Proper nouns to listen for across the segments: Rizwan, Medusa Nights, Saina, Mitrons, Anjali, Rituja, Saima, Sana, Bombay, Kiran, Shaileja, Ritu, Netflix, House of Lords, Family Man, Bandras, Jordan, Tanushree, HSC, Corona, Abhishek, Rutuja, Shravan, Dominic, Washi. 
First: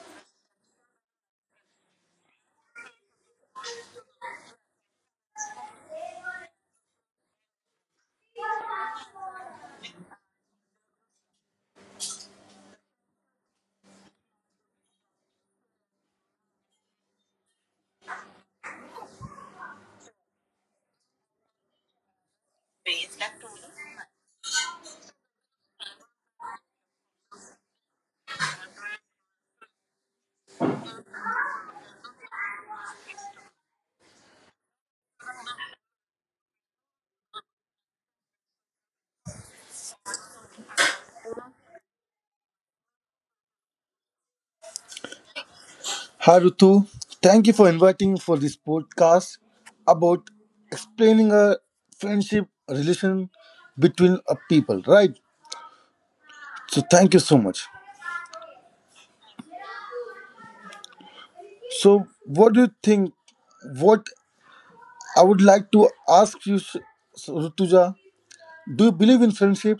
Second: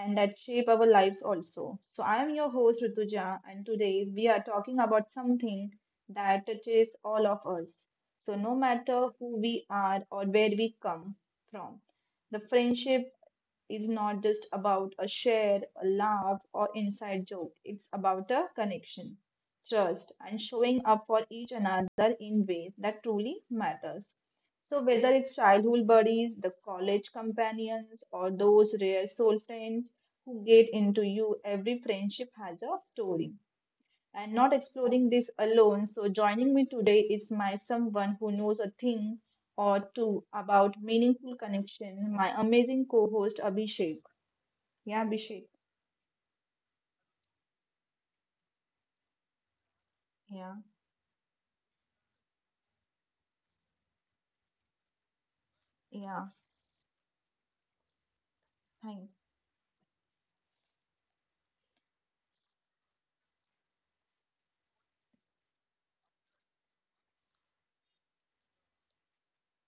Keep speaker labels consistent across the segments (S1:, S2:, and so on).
S1: and that shape our lives also. So I am your host Rituja and today we are talking about something that touches all of us. So no matter who we are or where we come from, the friendship is not just about a share, a laugh, or inside joke. It's about a connection, trust, and showing up for each another in ways that truly matters. So whether it's childhood buddies, the college companions, or those rare soul friends who get into you, every friendship has a story. And not exploring this alone. So joining me today is my someone who knows a thing or two about meaningful connection, my amazing co-host Abhishek. Yeah, Abhishek.
S2: Hi Ritu, thank you for inviting for this podcast about
S1: Yeah,
S2: explaining a friendship relation between a people, right?
S1: yeah,
S2: So thank you so much.
S1: fine.
S2: So what do you think? What I would like to ask you, Rutuja, do you believe in friendship?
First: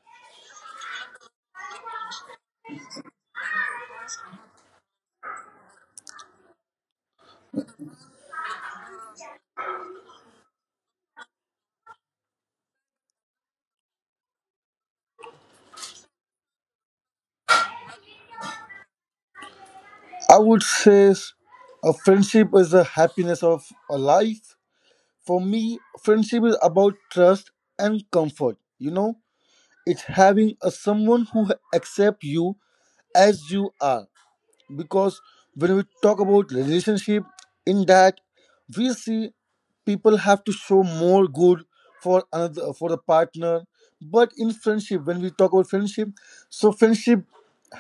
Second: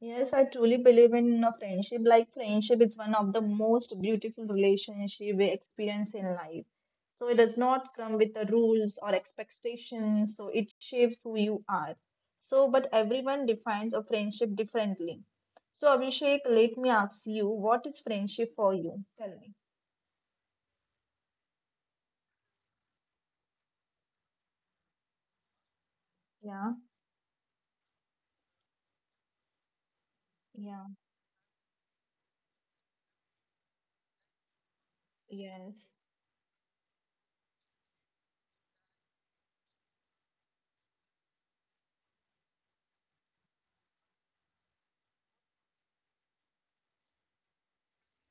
S1: Yes, I truly believe in a friendship. Like friendship is one of the most beautiful relationship we experience in life. So it does not come with the rules or expectations. So it shapes who you are. So, but everyone defines a friendship differently. So Abhishek, let me ask you, what is friendship for you? Tell me.
S2: I would say a friendship is the happiness of a life. For me, friendship is
S1: Yeah,
S2: about trust and comfort. You know, it's having a
S1: yeah,
S2: someone who accept you as you are because when
S1: yes,
S2: we talk about relationship in that we see people have to show more good for another for the partner, but in friendship when we talk about friendship, so friendship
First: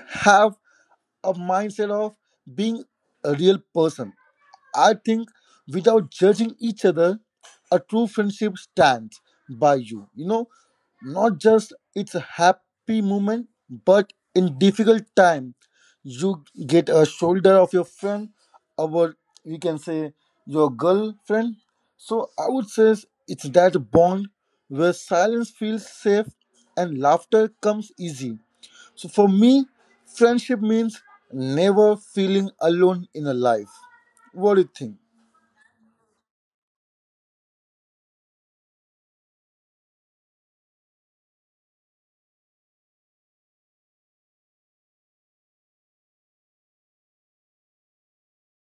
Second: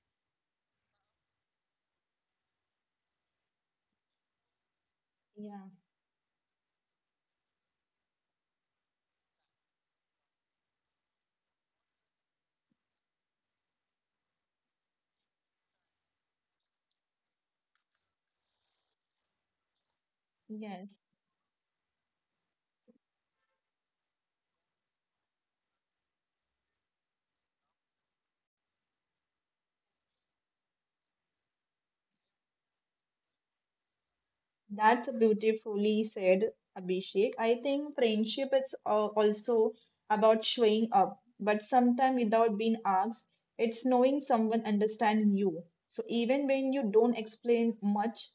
S2: have a mindset of being a real person, I think,
S1: yeah,
S2: without judging each other, a true friendship stands by you. You know, not just it's a happy moment, but in difficult time, you get a shoulder of your friend, or you can say your
S1: yes.
S2: girlfriend. So I would say it's that bond where silence feels safe and laughter comes easy. So for me, friendship means never feeling alone in a life. What do you think?
S1: That's beautifully said, Abhishek. I think friendship is also about showing up, but sometimes without being asked, it's knowing someone understanding you. So even when you don't explain much,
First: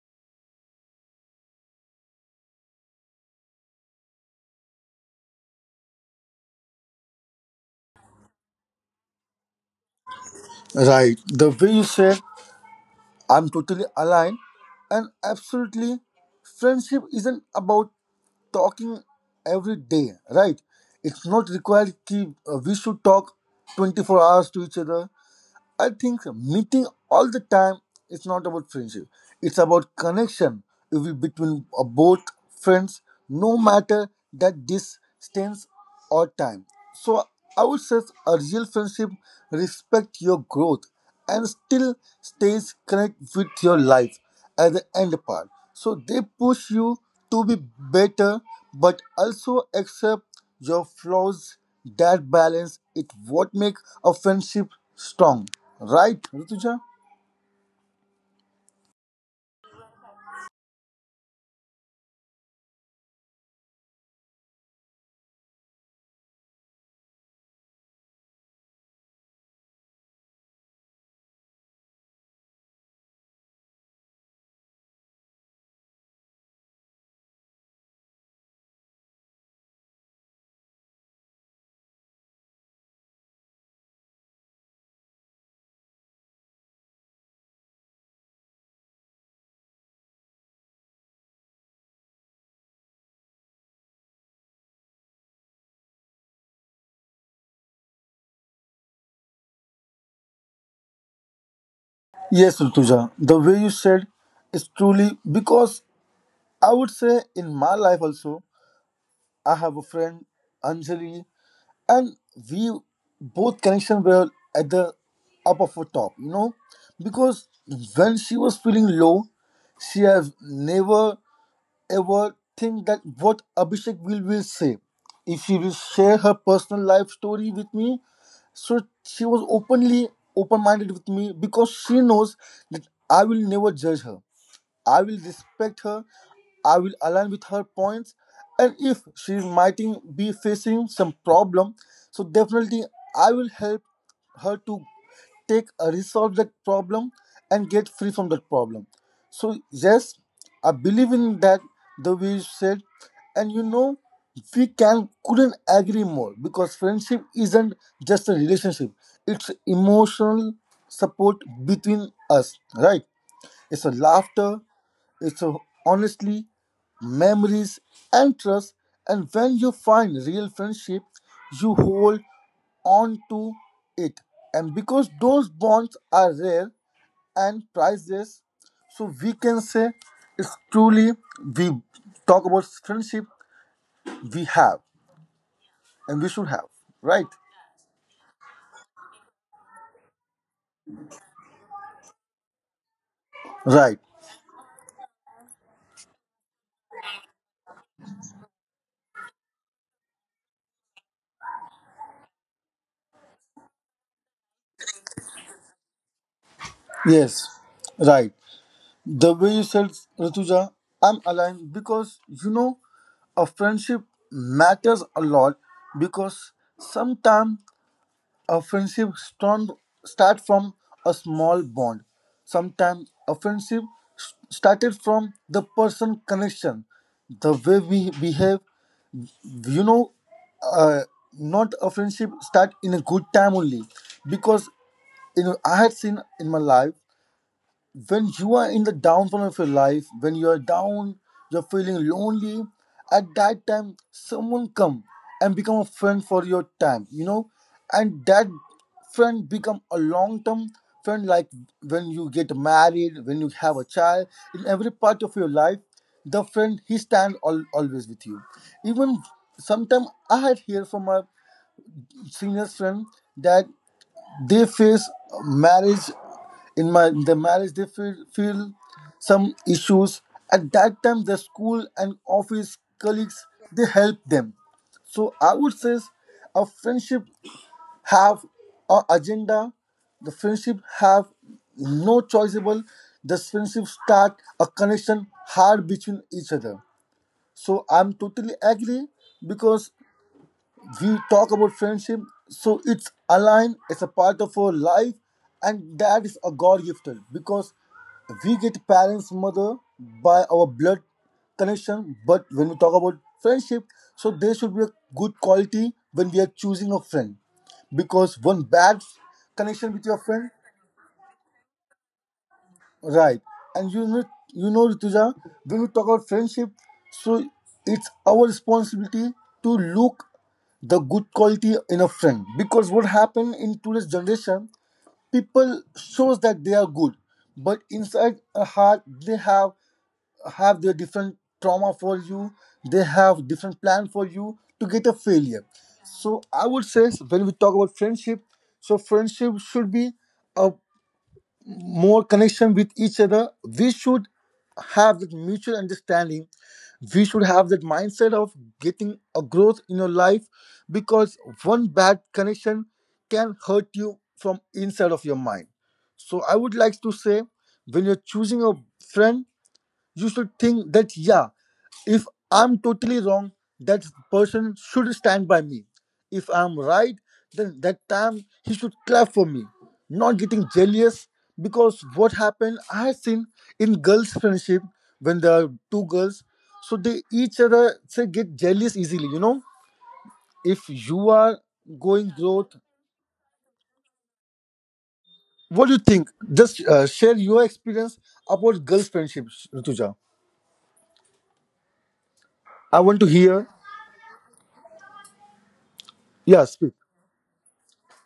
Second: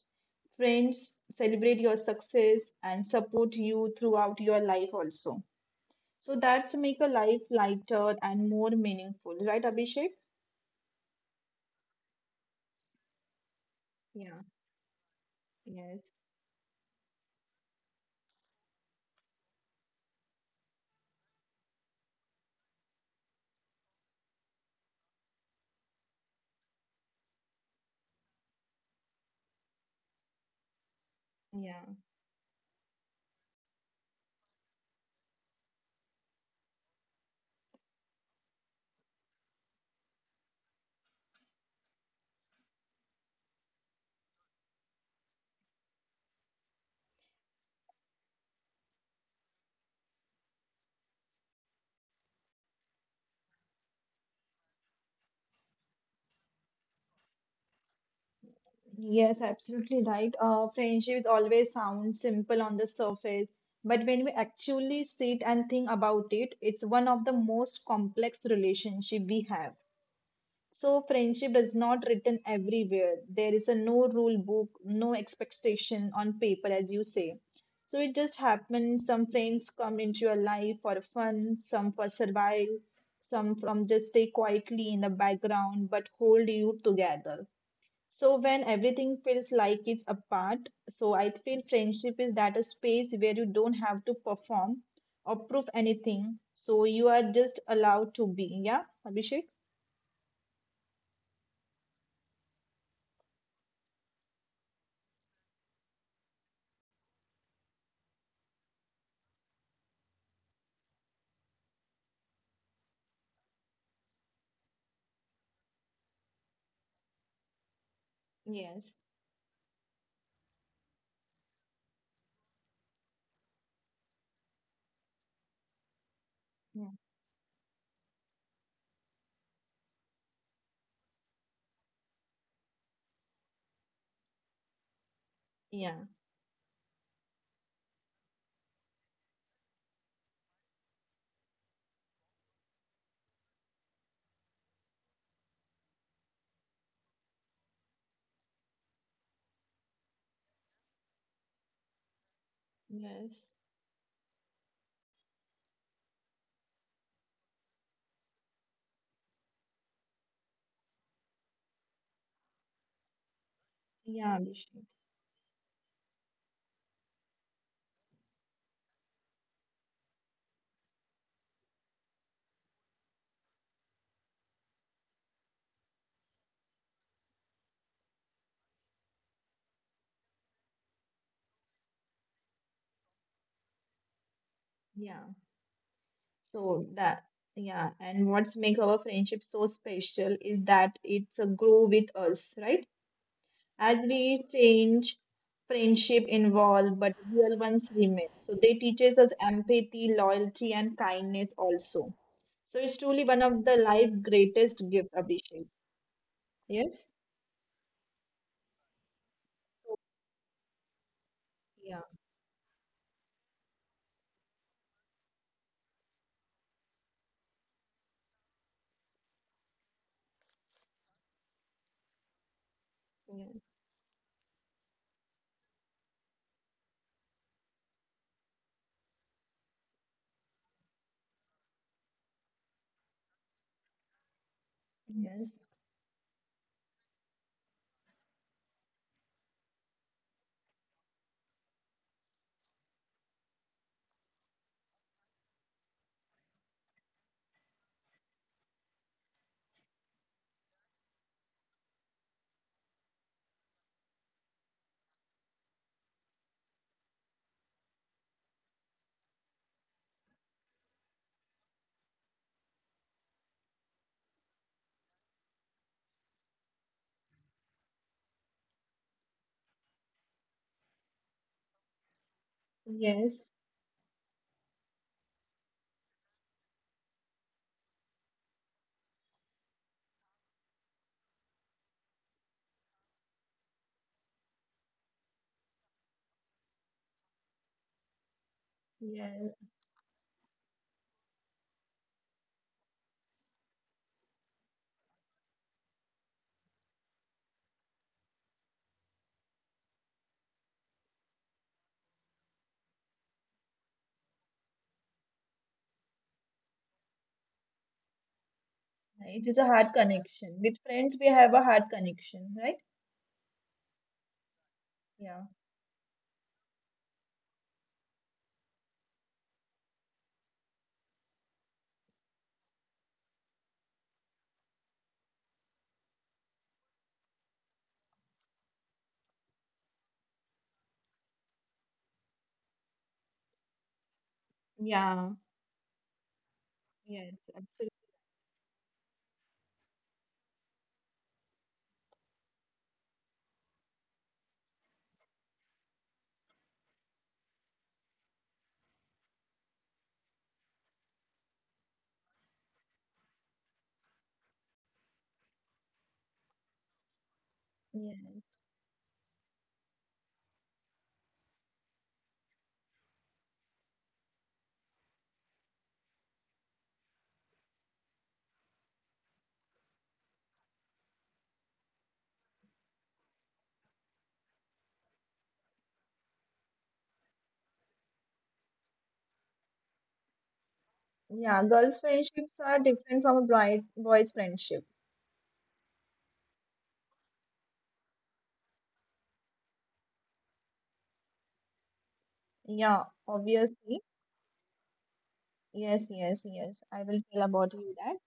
S1: friends celebrate your success and support you throughout your life also. So that's make a life lighter and more meaningful, right, Abhishek?
S2: Right. The way you said, I'm totally aligned.
S1: Yeah.
S2: And absolutely,
S1: Yes.
S2: friendship isn't about talking every day, right? It's not required. We should talk 24 hours to each other. I think meeting all the time is not about friendship. It's about connection it will between
S1: Yeah.
S2: both friends, no matter that distance or time. So I would say a real friendship respect your growth and still stays connect with your life at the end part. So they push you to be better, but also accept your flaws. That balance it what makes a friendship strong, right, Rituja?
S1: Yes, absolutely right. Friendships always sound simple on the surface, but when we actually sit and think about it, it's one of the most complex relationship we have. So friendship is not written everywhere. There is a no rule book, no expectation on paper, as you say. So it just happens. Some friends come into your life for fun, some for survival, some from just stay quietly in the background but hold you together. So when everything feels like it's apart, so I feel friendship is that a space where you don't have to perform or prove anything. So you are just allowed to be. Yeah, Abhishek?
S2: Yes, Rituja. The way you said is truly because I would say in my life also I have a friend Anjali. And we both connection were at the up of her top, you know, because when she
S1: Yes.
S2: was feeling low she has never ever think that what Abhishek will say if she will share her
S1: Yeah.
S2: personal life story with me. So she was openly open minded with me because she knows that I will never judge her, I will respect
S1: Yeah.
S2: her, I will align with her points, and if she might be facing some problem, so definitely I will help her to take resolve that problem and get free from that problem. So yes, I believe in that the way you said, and
S1: Yes.
S2: you know we can couldn't agree more because friendship isn't just a relationship; it's emotional support between us, right? It's a
S1: Yeah,
S2: laughter,
S1: Abhishek.
S2: it's a, honestly, memories and trust. And when you find real friendship, you hold on to it. And because those bonds are rare and priceless, so we can say it's truly, we talk about friendship we have
S1: Yeah.
S2: and we should have.
S1: So
S2: Right?
S1: that, yeah. And what's make our friendship so special is that it's a grow with us, right?
S2: Right.
S1: As we change, friendship involve, but real ones remain. So they teaches us empathy, loyalty, and kindness also. So it's truly one of the life greatest gift, Abhishek. Yes.
S2: Yes. Right. The way you said, Rituja, I'm aligned because
S1: Yeah,
S2: you know, a friendship matters a lot because sometimes a friendship strong start from a small bond. Sometimes a
S1: yeah,
S2: friendship started from the person connection, the way we behave. You know, uh, not a friendship start in a good time only because you know
S1: Yes,
S2: I had seen in my life when you are in the downfall of your life, when you are down, you're feeling lonely, at that time someone come and become a friend for your time, you know, and that friend become a long term friend like when you get married, when you have a child, in every part of your life, the friend he stand always with you. Even sometimes I had hear from a senior friend that they face marriage, in my the marriage they feel some issues. At that time the school and office
S1: yes,
S2: colleagues they help them. So I would say a friendship have a agenda, the friendship have no choiceable, the friendship start a connection hard between each other, so I'm totally agree
S1: yes.
S2: because we talk about friendship, so it's aligned, it's a part of our life and that is a god gifted because we get parents mother by our blood connection, but when we talk about friendship, so there should be a good quality when we are choosing a friend, because one bad
S1: It is a heart
S2: connection with your
S1: connection. With
S2: friend.
S1: friends, we have a heart connection, right?
S2: Right. And you know,
S1: Yeah,
S2: Rituja, when we talk about friendship, so it's our responsibility to look the good quality in a friend. Because what happened in today's generation, people shows that they are good, but inside a heart they have their different trauma for you. They have different plan for you to get a
S1: yeah,
S2: failure. So I would say
S1: yes,
S2: when we talk
S1: absolutely.
S2: about friendship, so friendship should be a more connection with each other, we should have that mutual understanding, we should have that mindset of getting a growth in your life, because one bad connection can hurt you from inside of your mind. So I would like to say, when you're
S1: Yes.
S2: choosing a friend, you should think that, yeah, if I'm totally wrong, that person should stand by me, if I'm right, then that time he should clap for me, not getting jealous. Because what happened, I have seen in girls friendship, when there are two girls, so they each other say get jealous easily, you know, if you
S1: Yeah,
S2: are
S1: girls'
S2: going
S1: friendships are
S2: growth.
S1: different from a boys' friendship.
S2: What do you think? Just share your experience about girls friendships, Rutuja.
S1: Yeah,
S2: I want to hear.
S1: obviously.
S2: Yeah,
S1: Yes.
S2: speak.
S1: I will tell about you that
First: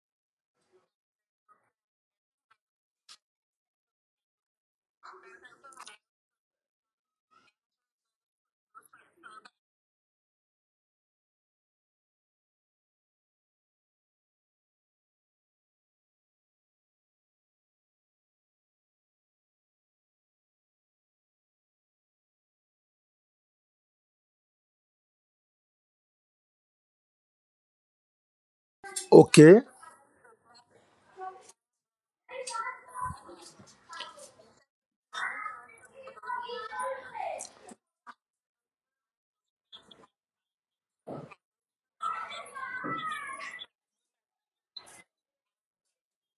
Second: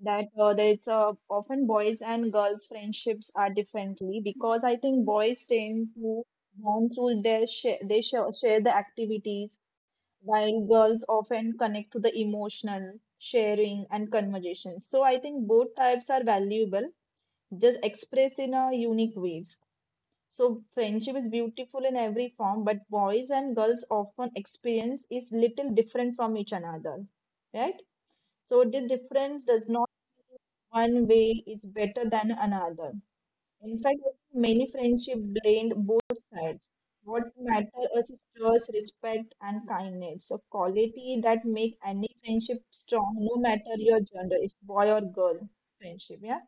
S1: there's often boys and girls friendships are differently because I think boys tend to bond through their share they share, share the activities while girls often connect to the emotional sharing and conversation. So I think both types are valuable, just expressed in a unique ways. So friendship is beautiful in every form, but boys and girls often experience is little different from each another, right? So the difference does
S2: Okay.
S1: not mean one way is better than another. In fact, many friendship blend both sides. What matter is sisters respect and kindness, a quality that make any friendship strong, no matter your gender, it's boy or girl friendship. Yeah.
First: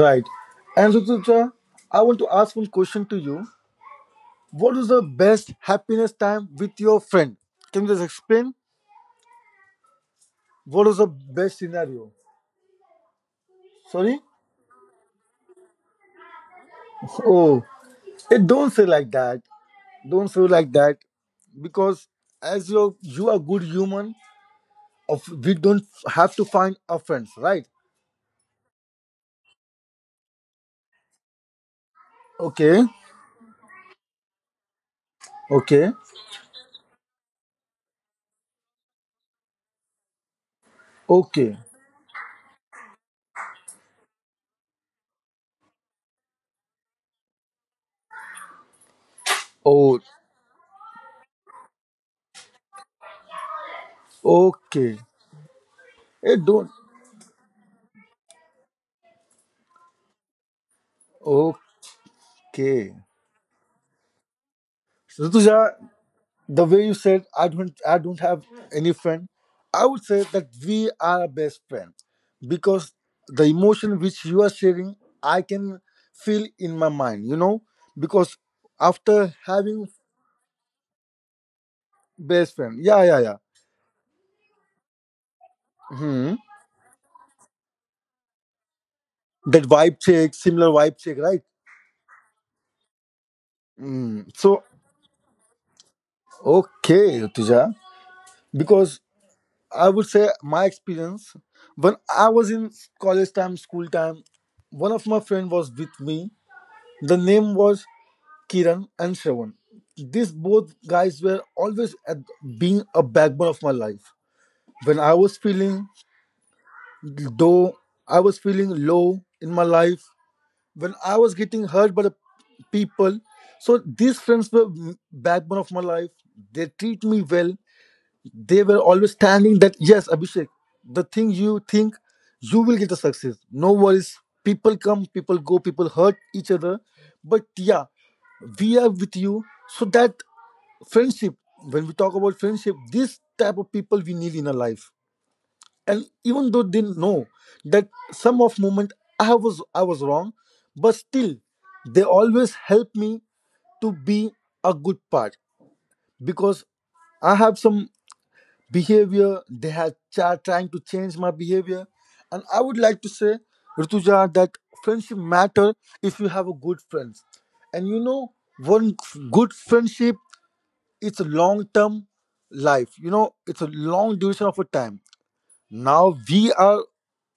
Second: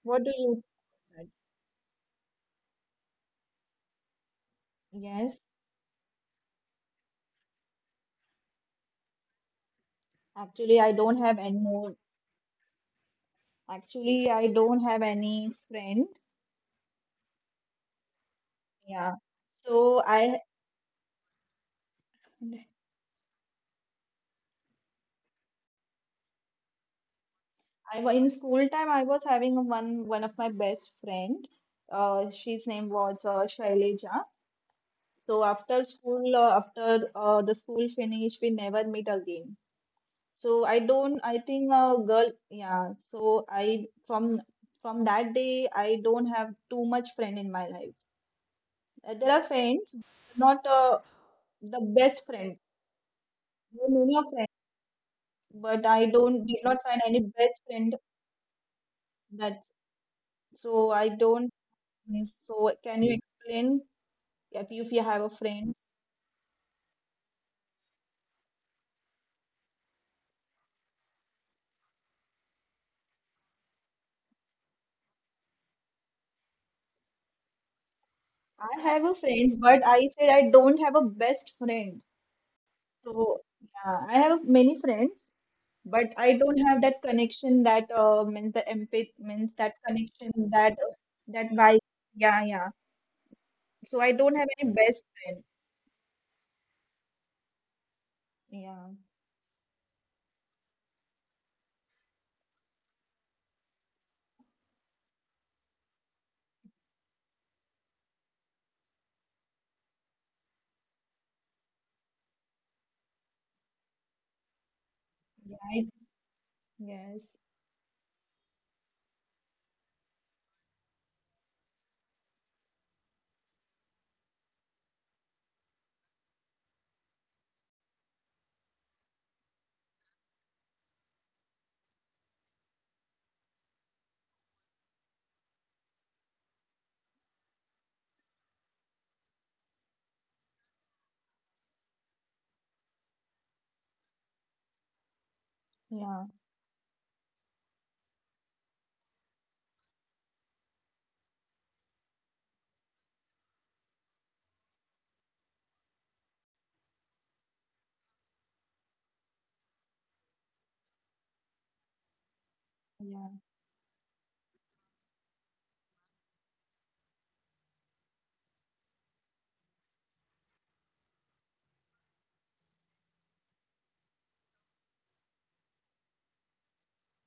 S2: Right.
S1: What do you
S2: And
S1: think?
S2: Rutuja, I want to ask one question to you. What is the
S1: Yes.
S2: best happiness time with your friend? Can you just explain?
S1: Actually,
S2: What
S1: I
S2: is the
S1: don't have any
S2: best
S1: more.
S2: scenario? Sorry?
S1: Actually, I don't have any friend.
S2: Oh, eh, don't say like
S1: Yeah.
S2: that.
S1: So
S2: Don't say like that. Because as you are good human, of we don't have to find our friends, right?
S1: in school time I was having one of my best friend.
S2: Okay.
S1: She's name was Shaileja. So
S2: Okay.
S1: after school, after the school finish, we never meet again. So I
S2: Okay.
S1: don't. I think girl. Yeah. So I from that day I don't have too much friend in my life. There are
S2: Oh,
S1: friends, not the best friend. There are many of friends,
S2: okay.
S1: but
S2: Hey,
S1: I
S2: don't.
S1: don't did not find any best friend that. So I don't.
S2: Okay.
S1: So can you explain? Yep, if you have a
S2: Rutuja,
S1: friend.
S2: the way you said, I don't have any friend, I would say that we are a best friend, because the emotion which you are sharing I can feel in my mind, you know, because
S1: I
S2: after
S1: have a
S2: having
S1: friends, but I said I don't have a best friend.
S2: best friend. Yeah, yeah, yeah.
S1: So yeah, I have many friends, but
S2: Hmm.
S1: I don't have that connection that means the empathy
S2: That
S1: means that
S2: vibe check,
S1: connection
S2: similar vibe check, right.
S1: that vibe. Yeah, yeah. So
S2: Mm.
S1: I don't
S2: So
S1: have any best friend.
S2: okay, Tuja. Because
S1: Yeah,
S2: I would say my experience, when I was in college time, school time, one of my friend was with me, the name was Kiran and Shravan. These both guys were always at being a backbone of my life. When I was
S1: yeah.
S2: feeling,
S1: I, yes,
S2: though I was feeling low in my life, when I was getting hurt by the people, so these friends were backbone of my life. They treat me well. They were always standing that, yes, Abhishek, the thing you think you will get a success. No worries. People come, people go, people hurt each other. But yeah, we are with you. So that friendship, when we talk about friendship, this type of people we need in our life. And
S1: yeah,
S2: even though they know that some of moment I was wrong, but still they always help me to be a good part, because I have some behavior they have are trying to change my behavior. And I would like to say,
S1: yeah,
S2: Rituja, that friendship matter if you have a good friends. And you know, one good friendship, it's a long term life, you know, it's a long duration of a time. Now we are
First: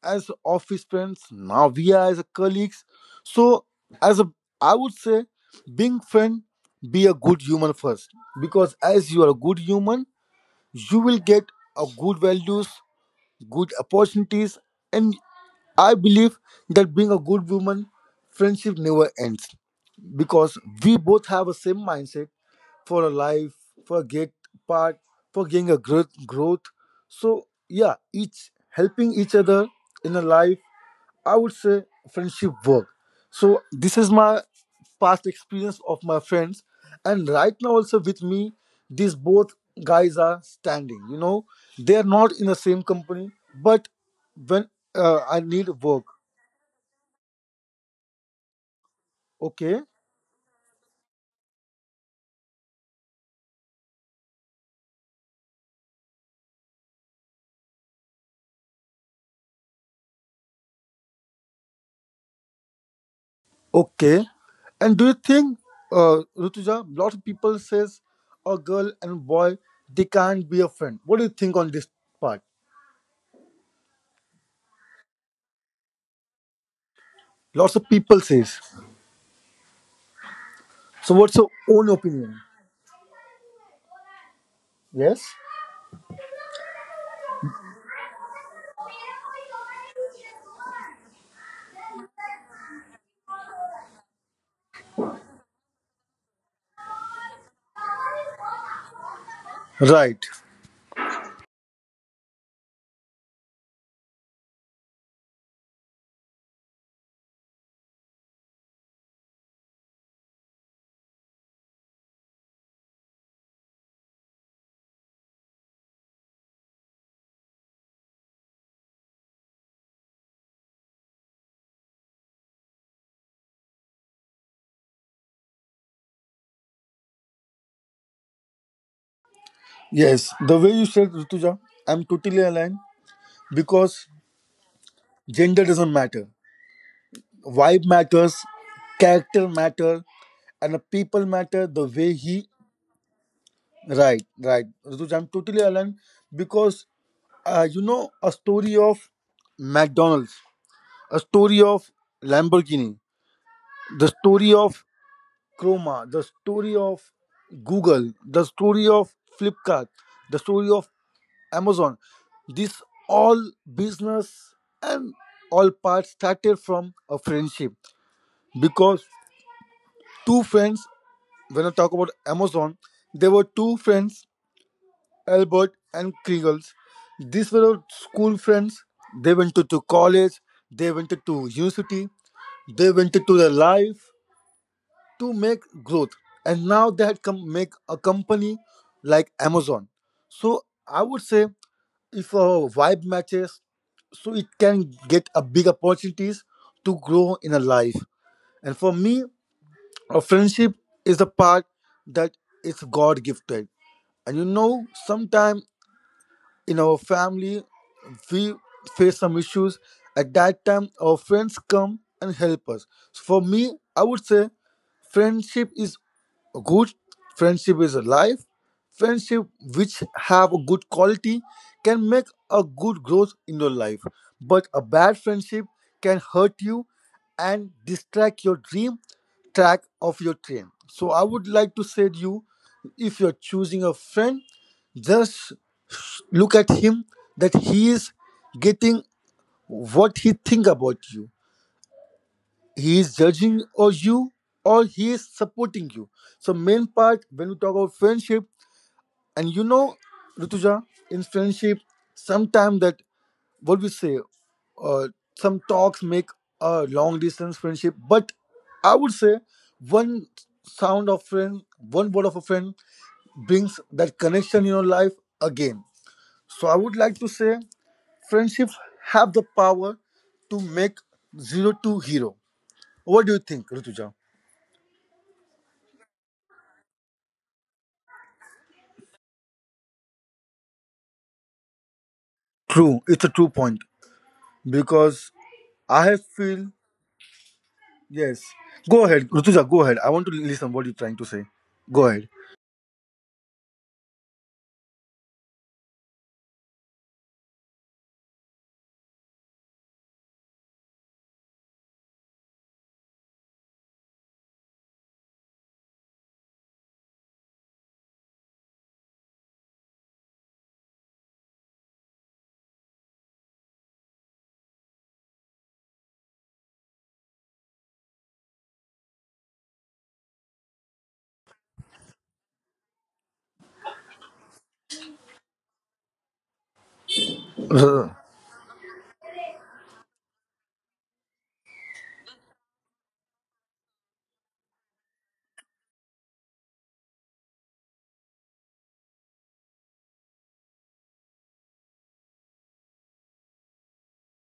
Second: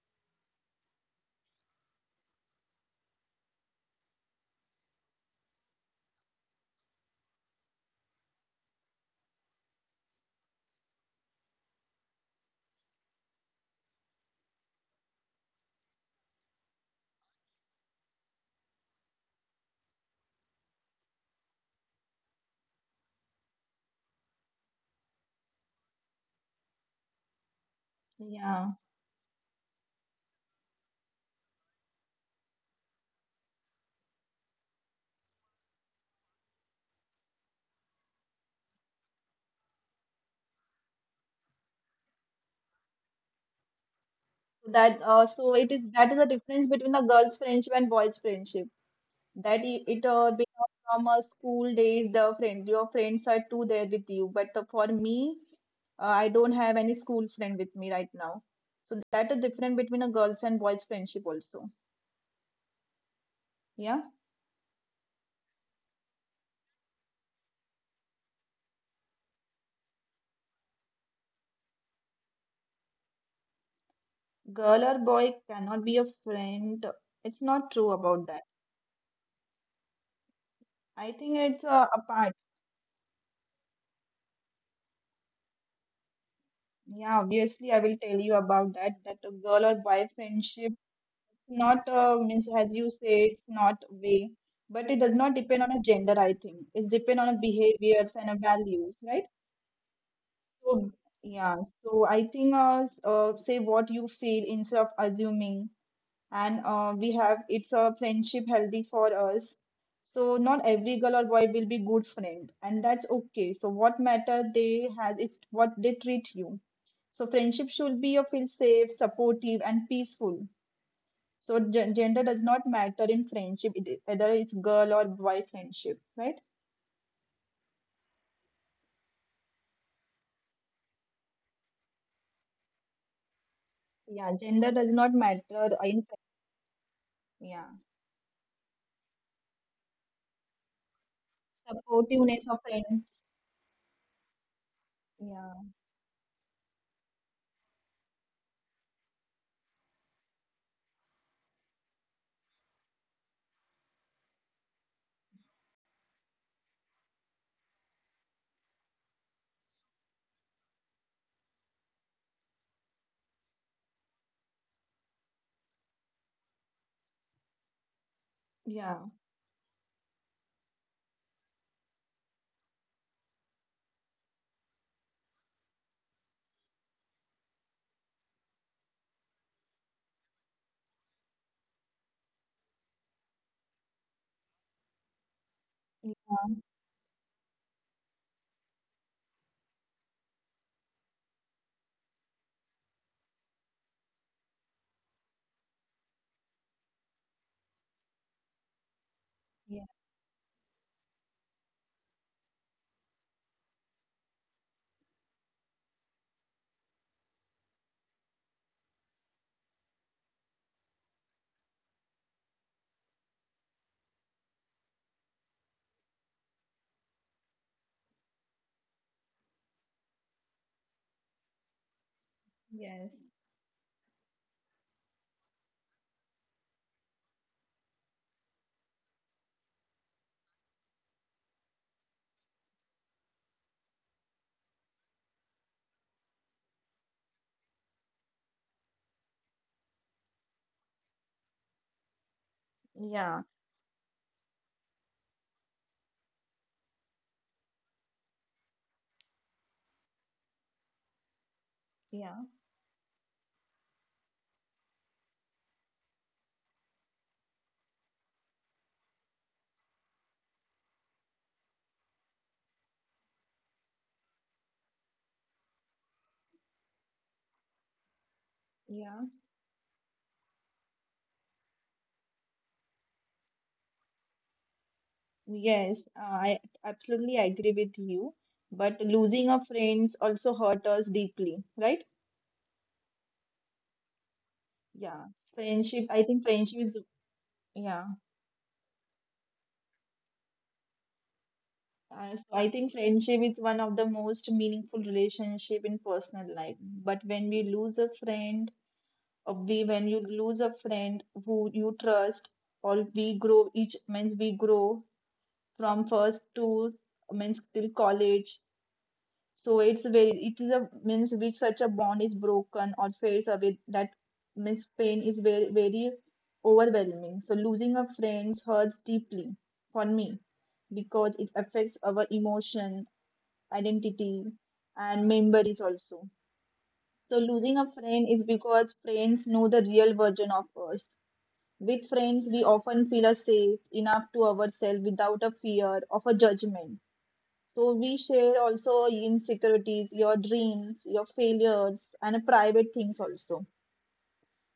S2: as office friends, now we are as a colleagues. So as a, I would say, being friend, be a good human first, because as you are a good human, you will get a good values, good opportunities, and I believe that being a good woman, friendship never ends because we both have a same mindset for a life, for a great part, for getting a growth. So yeah,
S1: yeah.
S2: each helping each other in a life, I would say friendship work. So this is my past experience of my friends, and right now also with me, these both guys are standing. You know, they are not in the same company, but
S1: So that
S2: when
S1: so it is
S2: I
S1: that is
S2: need
S1: the
S2: work,
S1: difference between the girl's friendship and boy's friendship. That I- it
S2: okay.
S1: because from school days the friend your friends are too there with you but for me I don't have any school friend with me right now. So that is different between a girls and boys friendship also. Yeah.
S2: Okay. And do you think, Rutuja, lot of people says a girl and boy they can't be a friend. What do you think on this part?
S1: Girl or boy cannot be a friend, it's not true
S2: Lots of
S1: about that.
S2: people says.
S1: I think
S2: So
S1: it's
S2: what's your own
S1: apart.
S2: opinion? Yes.
S1: Yeah, obviously I will tell you about that a girl or boy friendship. It's not means as you say, it's not way, but it does not depend on a gender, I think. It's depend on a behaviors and a values, right?
S2: Right.
S1: So yeah, so I think say what you feel instead of assuming, and we have it's a friendship healthy for us. So not every girl or boy will be good friend, and that's okay. So what matter they has is what they treat you. So friendship should be you feel safe, supportive, and peaceful. So gender does not matter in friendship, it, whether it's girl or boy friendship, right?
S2: Yes. The way you said, Rutuja, I'm totally aligned because
S1: Yeah, gender does not matter
S2: gender
S1: in
S2: doesn't
S1: friendship.
S2: matter.
S1: Yeah,
S2: Vibe matters, character matter, and the people matter. The way
S1: supportiveness of
S2: he.
S1: friends.
S2: Right. Right. Rutuja, I'm
S1: Yeah,
S2: totally aligned because you know a story of McDonald's, a story of Lamborghini, the story of Chroma, the story of Google, the story of Flipkart, the story of Amazon. This all business and all parts started from a friendship
S1: yeah,
S2: because two friends, when I talk about Amazon, there were two friends, Albert and Kriegels. These were our school friends. They went to college, they went to university, they went to their life to make growth,
S1: yeah,
S2: and now they had come make a company like Amazon. So I would say if a vibe matches, so it can get a big opportunities to grow in a life. And for me,
S1: yeah,
S2: a friendship is a part that is god gifted. And you know, sometimes in our family we face some issues. At that time our friends come and help us. So, for me I would say friendship is good, friendship is alive, friendship which have a good quality can make a good
S1: yes,
S2: growth in your life. But a bad friendship can hurt you and distract your dream, track of your train. So I would like to say to you, if you're choosing a friend, just look at him, that he is getting, what he think about you, he is
S1: yeah,
S2: judging or you, or he is supporting you. So main part when we talk about friendship, and you know, Rutuja, in friendship,
S1: yeah,
S2: sometime that what we say, uh, some talks make a long distance friendship. But I would say one sound of friend, one word of a friend, brings that connection in your life again. So I would like to say friendship
S1: yeah.
S2: have the power to make zero to hero. What do you think, Rituja?
S1: Yes, I absolutely agree with you. But losing a friends also hurt us deeply, right?
S2: True, it's a true point
S1: Yeah,
S2: because I
S1: friendship. I
S2: have
S1: think
S2: feel
S1: friendship is yeah.
S2: yes. Go ahead, Rituja. Go ahead. I want to listen what you're trying to say. Go ahead.
S1: So I think friendship is one of the most meaningful relationship in personal life. But when we lose a friend, or we when you lose a friend who you trust, or we grow each means we grow from first to means till college. So it's very it is a means which such a bond is broken or fades away that means pain is very very overwhelming. So losing a friend hurts deeply for me because it affects our emotion identity and memories also. So losing a friend
S2: R-
S1: is because friends know the real version of us. With friends, we often feel us safe enough to ourselves without a fear of a judgment. So we share also insecurities, your dreams, your failures, and private things also.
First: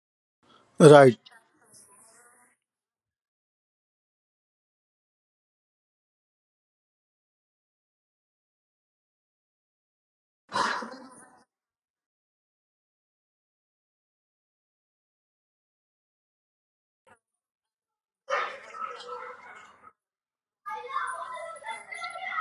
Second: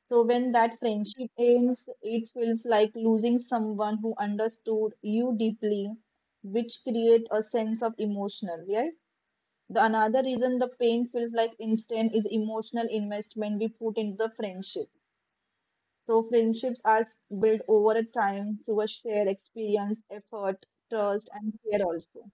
S1: So when that
S2: right,
S1: friendship ends, it feels like losing someone who understood you deeply, which create a sense of emotional, Yeah. The another reason the pain feels like instant is emotional investment we put into the friendship. So friendships are built over a time through a shared experience, effort, trust, and care also.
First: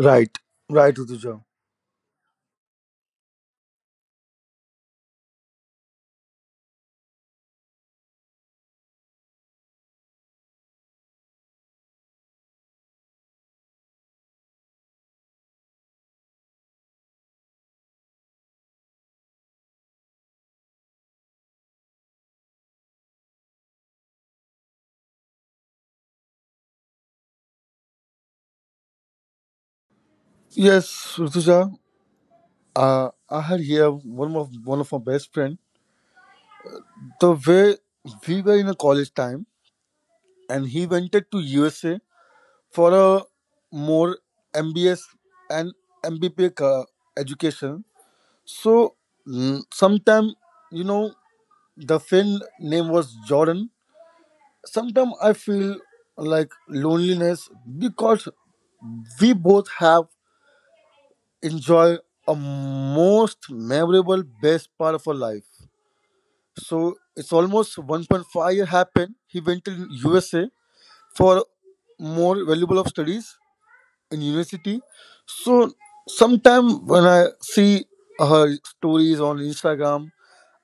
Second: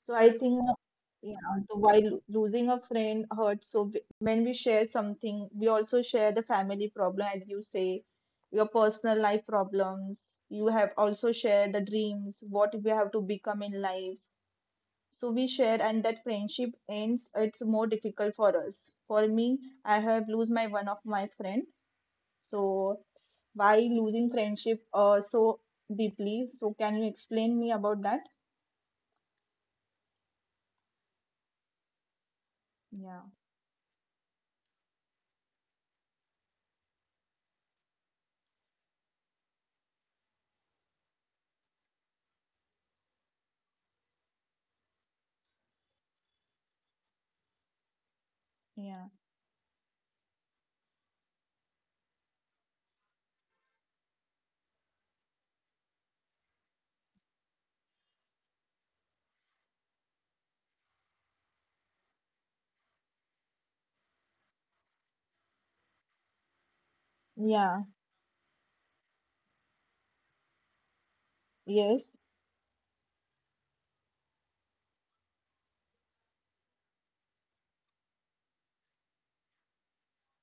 S1: So I think,
S2: right, Rituja.
S1: yeah, the, while losing a friend hurts, so when we share something, we also share the family problem, as you say, your personal life problems. You have also shared the dreams, what we have to become in life so we share, and that friendship ends. It's more difficult for us. For me, I have lose my one of my friend. So why losing friendship so deeply? So can you explain me about that?
S2: Yes, Rituja.
S1: Yeah,
S2: I had here one of my best friend. The way we were in a college time, and he went to USA for a more MBS and MBP ca- education. So
S1: yeah,
S2: sometime, you know, the friend name was Jordan. Sometimes I feel like loneliness because we both have enjoy a most memorable best part of our life. So it's almost
S1: yeah.
S2: 1.5-year happened. He went to USA for
S1: Yes,
S2: more valuable of studies in university. So sometime when I see her stories on Instagram,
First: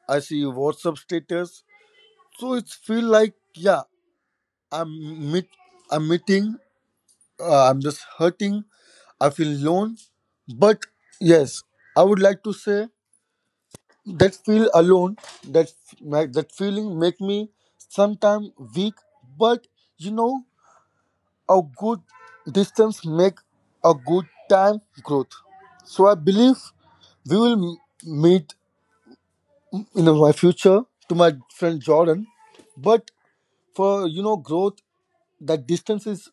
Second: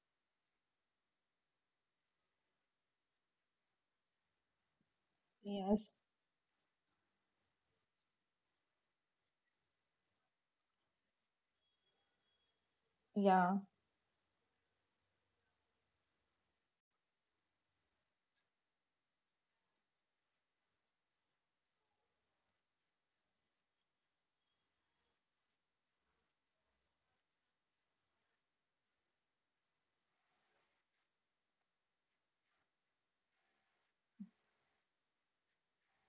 S2: I see WhatsApp status. So it's feel like yeah, I'm meet,
S1: yes,
S2: I'm meeting, I'm just hurting. I feel alone, but yes, I would like to say
S1: yeah,
S2: that feel alone, that that feeling make me sometime weak. But you know, a good distance make a good time growth. So I believe we will meet in my future to my friend Jordan. But for you know growth, that distance is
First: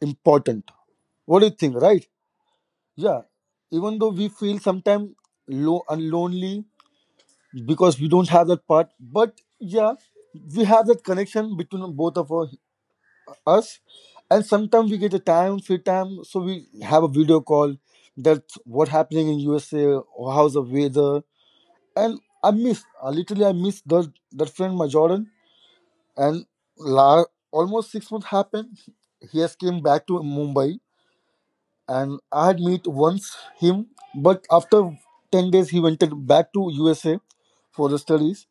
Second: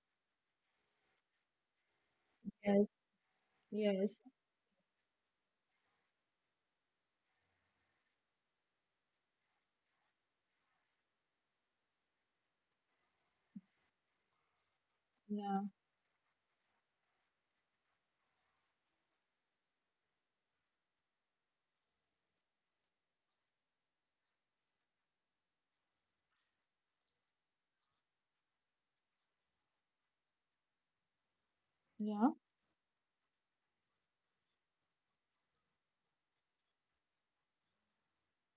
S2: important. What do you think, right?
S1: yes,
S2: Yeah. Even though
S1: yes,
S2: we feel sometimes low and lonely because we don't have that part, but yeah, we have that connection between both of us us, and sometimes we get a time
S1: yeah,
S2: free time, so we have a video call, that's what happening in USA, or how's the weather. And I miss literally I miss that friend, my Jordan. And la- almost 6 months happened, he has came back to Mumbai, and
S1: yeah,
S2: I had meet once him. But after 10 days he went back to USA for the studies.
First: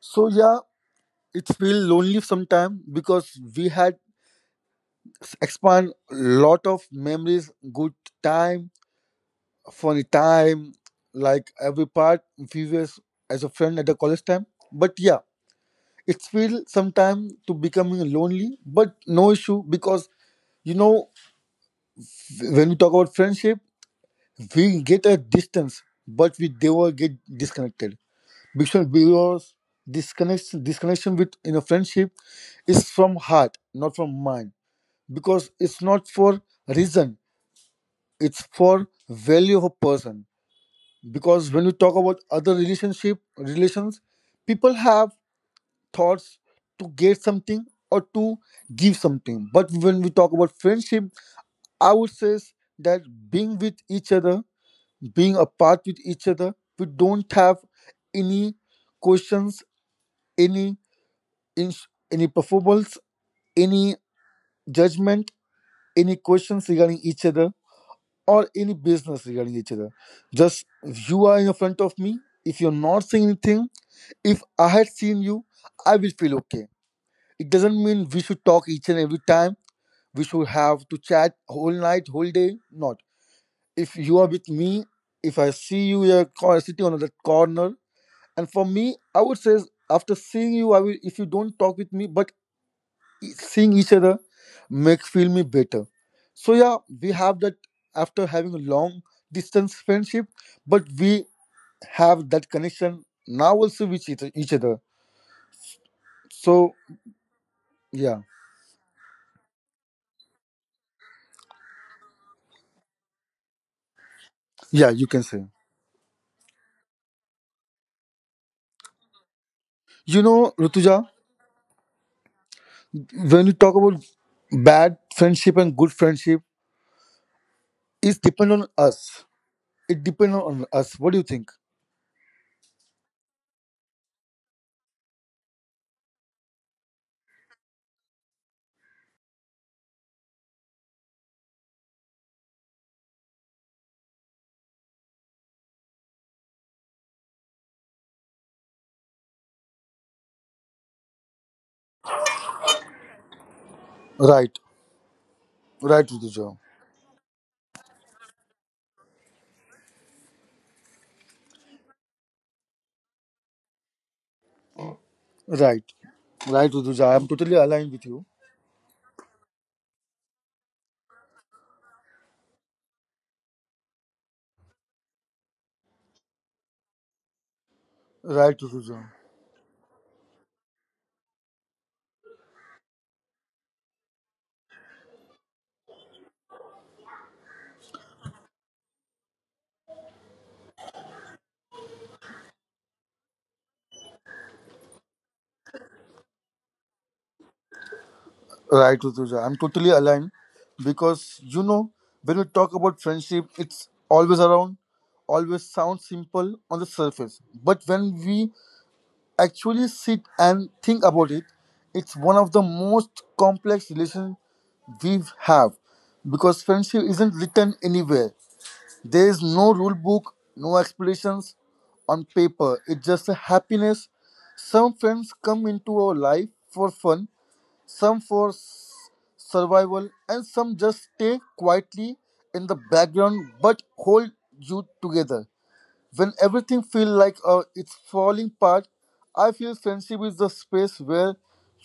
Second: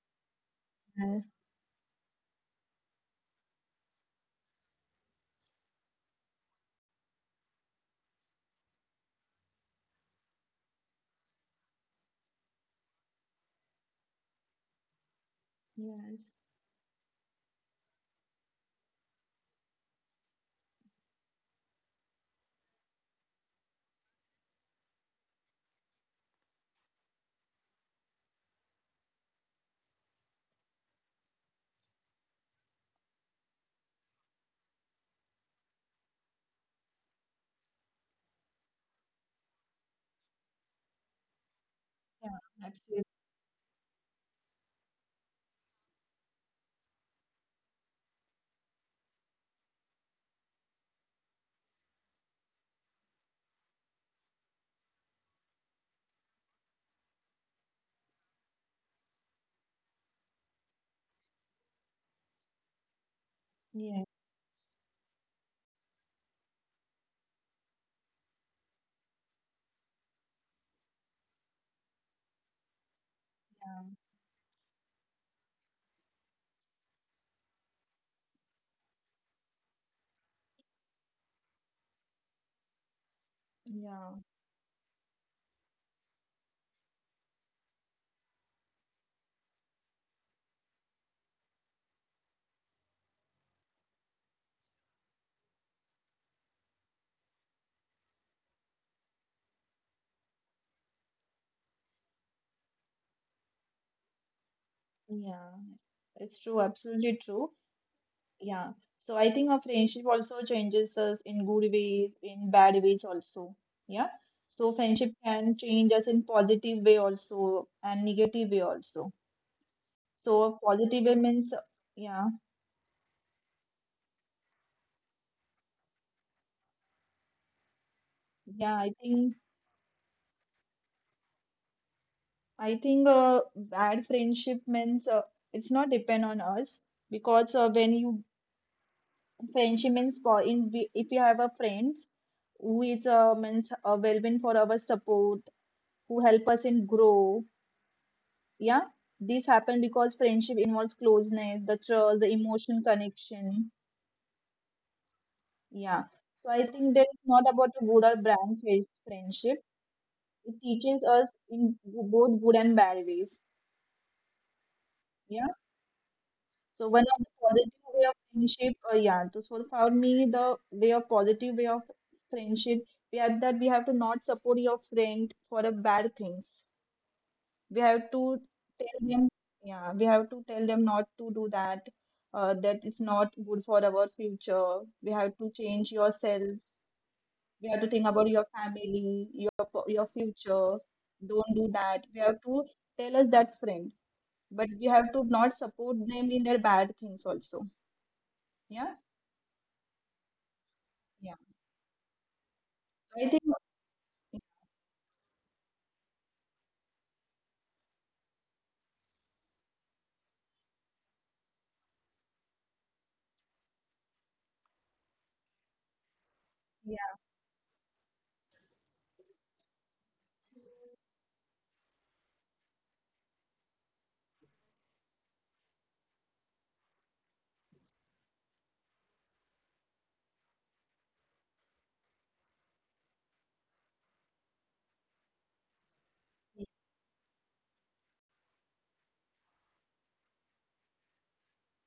S2: So yeah,
S1: yes,
S2: it's feel lonely sometime because we had expand lot of memories, good time, funny time, like every part, few years as a friend at the college time. But yeah, it
S1: yes,
S2: feel sometime to becoming lonely, but no issue because you know, when we talk about friendship, we get a distance but we never get disconnected. Because disconnection with in a friendship is from heart, not from mind, because it's not for reason, it's for value of a person. Because when we talk about
S1: yeah.
S2: other
S1: Absolutely.
S2: relations, people have thoughts to get something or to give something. But when we talk about friendship, I would say that being with each other, being apart with each other, we don't have any questions, any any performance, any
S1: Yeah,
S2: judgment, any questions regarding each other, or any business regarding each other. Just you are in front of me. If you're not saying anything, if I had seen you, I will feel okay. It doesn't mean we should talk each and every time. We should have to chat whole night, whole day. Not.
S1: yeah,
S2: If
S1: yeah.
S2: you are with me, if I see you, you're sitting on that corner. And for me, I would say after seeing you, I will. If you don't talk with me, but seeing each other make feel me better. So yeah, we have that, after having a long distance friendship, but we have that connection now also with each other.
S1: yeah. It's true.
S2: So
S1: Absolutely true.
S2: yeah,
S1: Yeah. So I think our friendship also changes us in good ways, in bad ways also. Yeah. So
S2: yeah,
S1: friendship
S2: you can say,
S1: can change us in positive way also and negative way also.
S2: you
S1: So
S2: know,
S1: positive
S2: Rutuja,
S1: way means yeah,
S2: when you talk about bad friendship and good friendship, it's depend
S1: yeah.
S2: on us. It depends on us, what do you think?
S1: I think bad friendship means it's not depend on us because when you friendship means for in if you have a friends who is means available for our support, who help us in grow yeah. This happen because friendship involves closeness the trust the emotion connection.
S2: Right,
S1: Yeah.
S2: right,
S1: So I
S2: Rutuja.
S1: think that it's not about a good or bad friendship, it teaches us in both good and bad ways. Yeah.
S2: Right, right,
S1: So one
S2: Rutuja,
S1: of the
S2: I'm totally
S1: positive
S2: aligned
S1: way
S2: with
S1: of
S2: you.
S1: friendship yeah so for me the way of positive way of friendship we have that we have to not support your friend for a bad things. We have to
S2: Right, Rutuja.
S1: tell them, yeah, we have to tell them not to do that. That is not good for our future. We have to change yourself. We have to think about your family, your future. Don't do that. We have to tell us that friend, but we have to not support them in their bad things also. Yeah,
S2: Right, Rutuja, I'm totally aligned
S1: yeah.
S2: because you know, when we talk about
S1: So I think,
S2: friendship, it's always
S1: yeah,
S2: around, always sounds simple on the surface, but when we actually sit and think about it, it's one of the most complex relations we have because friendship
S1: yeah,
S2: isn't written anywhere. There is no rule book, no explanations on paper. It's just a happiness. Some friends come into our life for fun, some for survival, and some just stay quietly in the background, but hold you together when everything feels like it's falling apart. I feel friendship is the space where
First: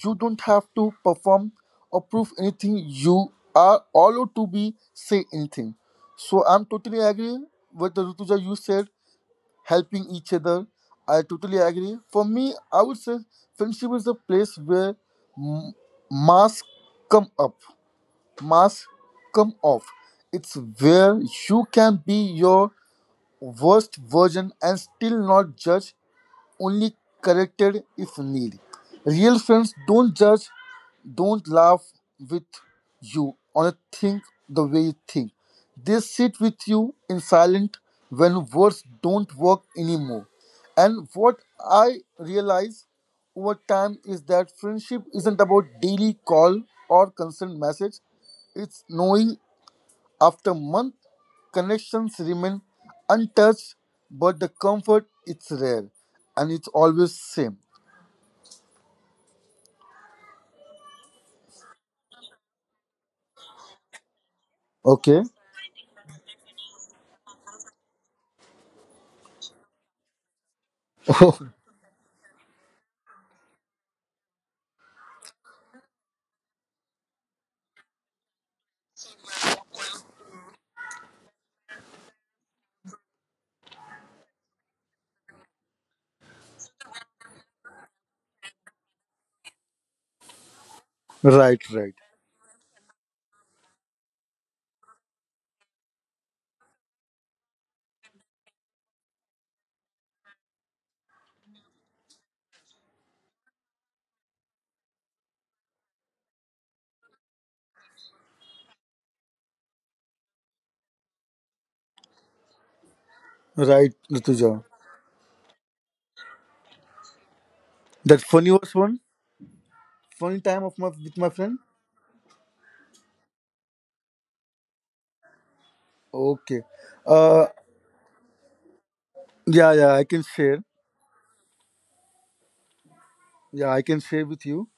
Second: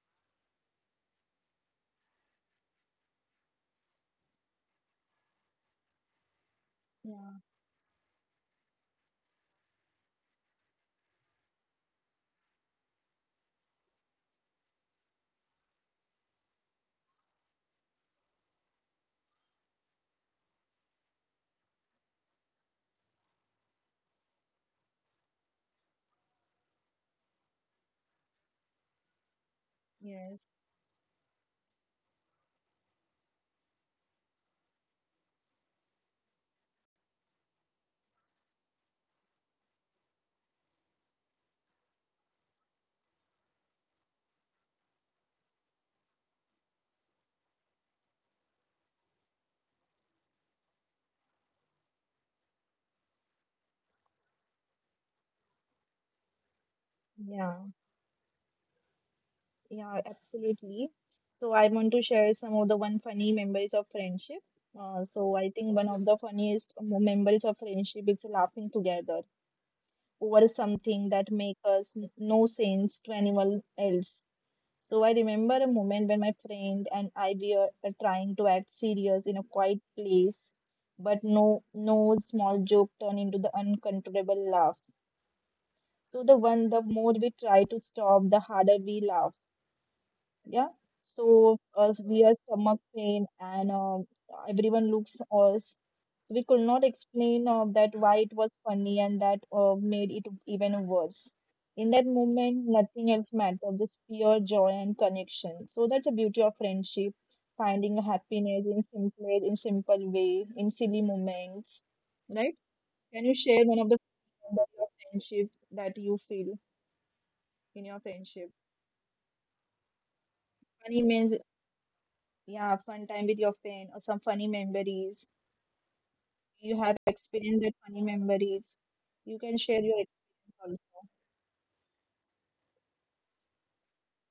S2: you don't have to perform or prove anything. You are allowed to be say anything. So I'm totally agree
S1: yeah.
S2: with the Rutuja you said, helping each other. I totally agree. For me, I would say friendship is the place where m- masks come up, masks come off. It's where you can be your worst version and still not judged, only corrected if need. Real friends don't
S1: yes,
S2: judge, don't laugh with you or think the way you think. They sit with you in silence when words don't work anymore. And what I realize over time is that friendship isn't about daily call or constant message. It's knowing after months, connections remain untouched, but the comfort, it's rare, and it's always same.
S1: yeah. Yeah, absolutely. So I want to share some of the one funny memories of friendship. Uh,
S2: Okay.
S1: so I think one of the memories of friendship is laughing together over something that makes us no sense to anyone else. So I remember a moment when my friend and I were trying to act serious in a quiet place, but no small joke turned into the uncontrollable laugh. So the more we try to stop, the harder we laugh. Yeah.
S2: Oh,
S1: So
S2: right, right,
S1: severe stomach pain and everyone looks us. So we could not explain that why it was funny, and that made it even worse. In that moment, nothing else mattered, just pure joy and connection. So that's the beauty of friendship, finding happiness in simple way, in silly moments, right? Can you share
S2: right,
S1: one of the funny
S2: Rituja.
S1: moments of your friendship that you feel in
S2: That
S1: your
S2: funny was
S1: friendship?
S2: one funny time of my with my
S1: Funny
S2: friend.
S1: means, yeah, fun time with your friend or some funny memories.
S2: Okay.
S1: You have
S2: Uh,
S1: experienced that funny memories.
S2: yeah,
S1: You
S2: yeah,
S1: can
S2: I can
S1: share your
S2: share.
S1: experience also.
S2: Yeah, I can share with you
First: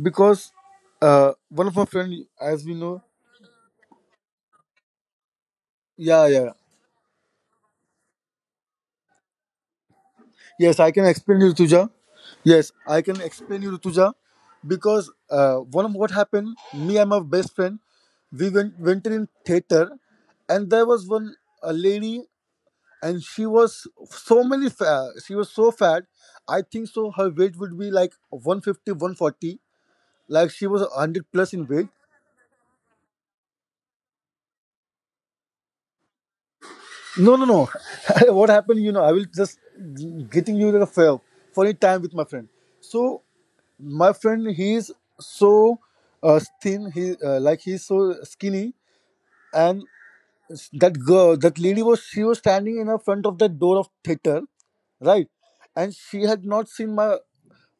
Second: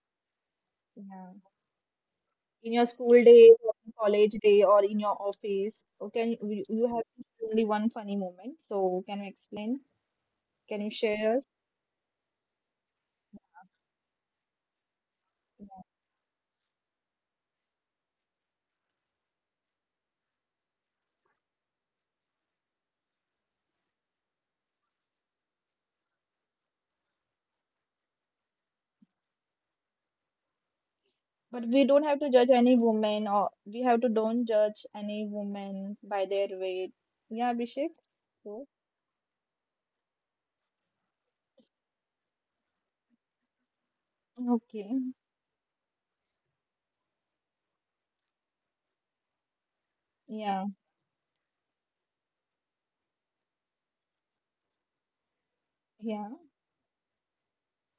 S2: because
S1: Yeah, yeah.
S2: one of my friend, as
S1: In
S2: we
S1: your
S2: know,
S1: school day, or in college day, or in your office, or can
S2: yeah,
S1: you,
S2: yeah.
S1: you have only one funny moment? So can you explain? Can you
S2: Yes, I can
S1: share us?
S2: explain you, Tuja. Yes, I can explain you, Tuja, because
S1: Yeah.
S2: one of what happened, me and my best friend, we went in theater, and there was one a lady, and she was so many, she was so fat. I think so. Her weight would be like 150, 140. Like she was 100
S1: But
S2: plus
S1: we
S2: in
S1: don't
S2: weight.
S1: have to judge any woman, or we have to don't judge any woman by their weight. Yeah,
S2: No, no, no.
S1: Abhishek. So
S2: What happened, you know, I will just getting you like a fair, funny time with my friend. So my friend,
S1: okay.
S2: he is so thin. He like he's so skinny, and
S1: Yeah,
S2: that girl, that lady was, she was standing in the front of the door of theater, right? And
S1: yeah,
S2: she had not seen my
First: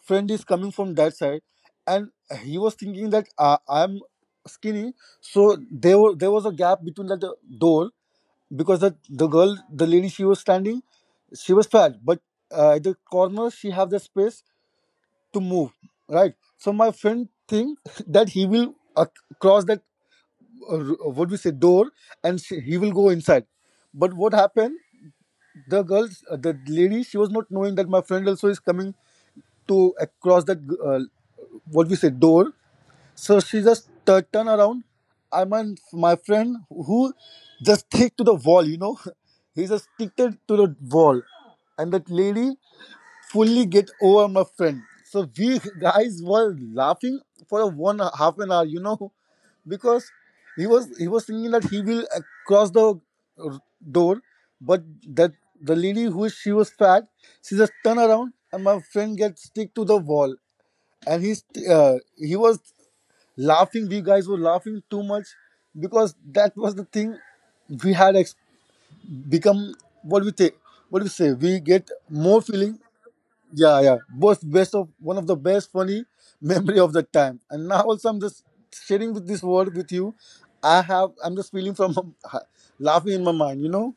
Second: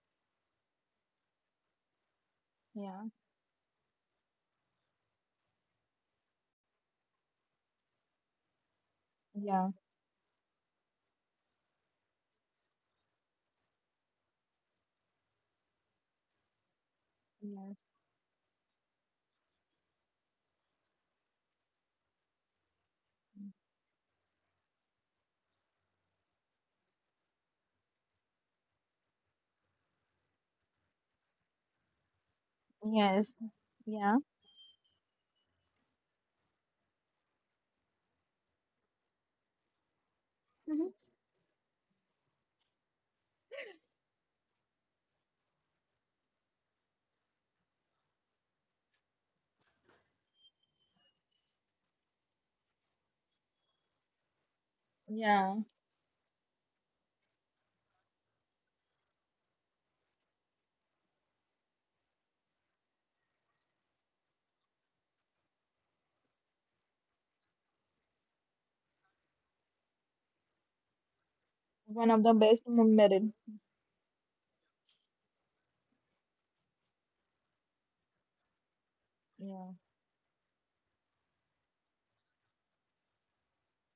S2: friend is coming from that side, and he was
S1: yeah,
S2: thinking that I'm skinny, so there was a gap between that door, because the girl,
S1: yeah,
S2: the lady, she was standing, she was fat, but at the corner she have the space to move, right? So my friend
S1: yeah.
S2: think that he will cross that what we say door, and she, he will go inside. But what happened? The girl, the lady, she was not knowing that my friend also is coming to cross that uh, what we say door.
S1: Yes.
S2: So she just
S1: Yeah.
S2: turn around. I mean, my friend who just stick to the wall, you know, he just sticked it to the
S1: Mhm.
S2: wall, and that lady fully get over my friend. So we guys were laughing for a one half an hour, you know, because he was thinking that he will cross the uh, door. But that
S1: Yeah,
S2: the lady who is- she was fat, she just turn around and my friend gets stick to the wall, and he's he was laughing, we guys were laughing too much because that was the thing we had become, what we take, what do we say, we get
S1: one of the
S2: more
S1: best
S2: feeling.
S1: memory.
S2: Yeah, yeah, both best of one of the best funny memory of the time. And now also I'm just sharing with this
S1: Yeah,
S2: word with you, I have I'm just feeling from laughing in my mind, you know.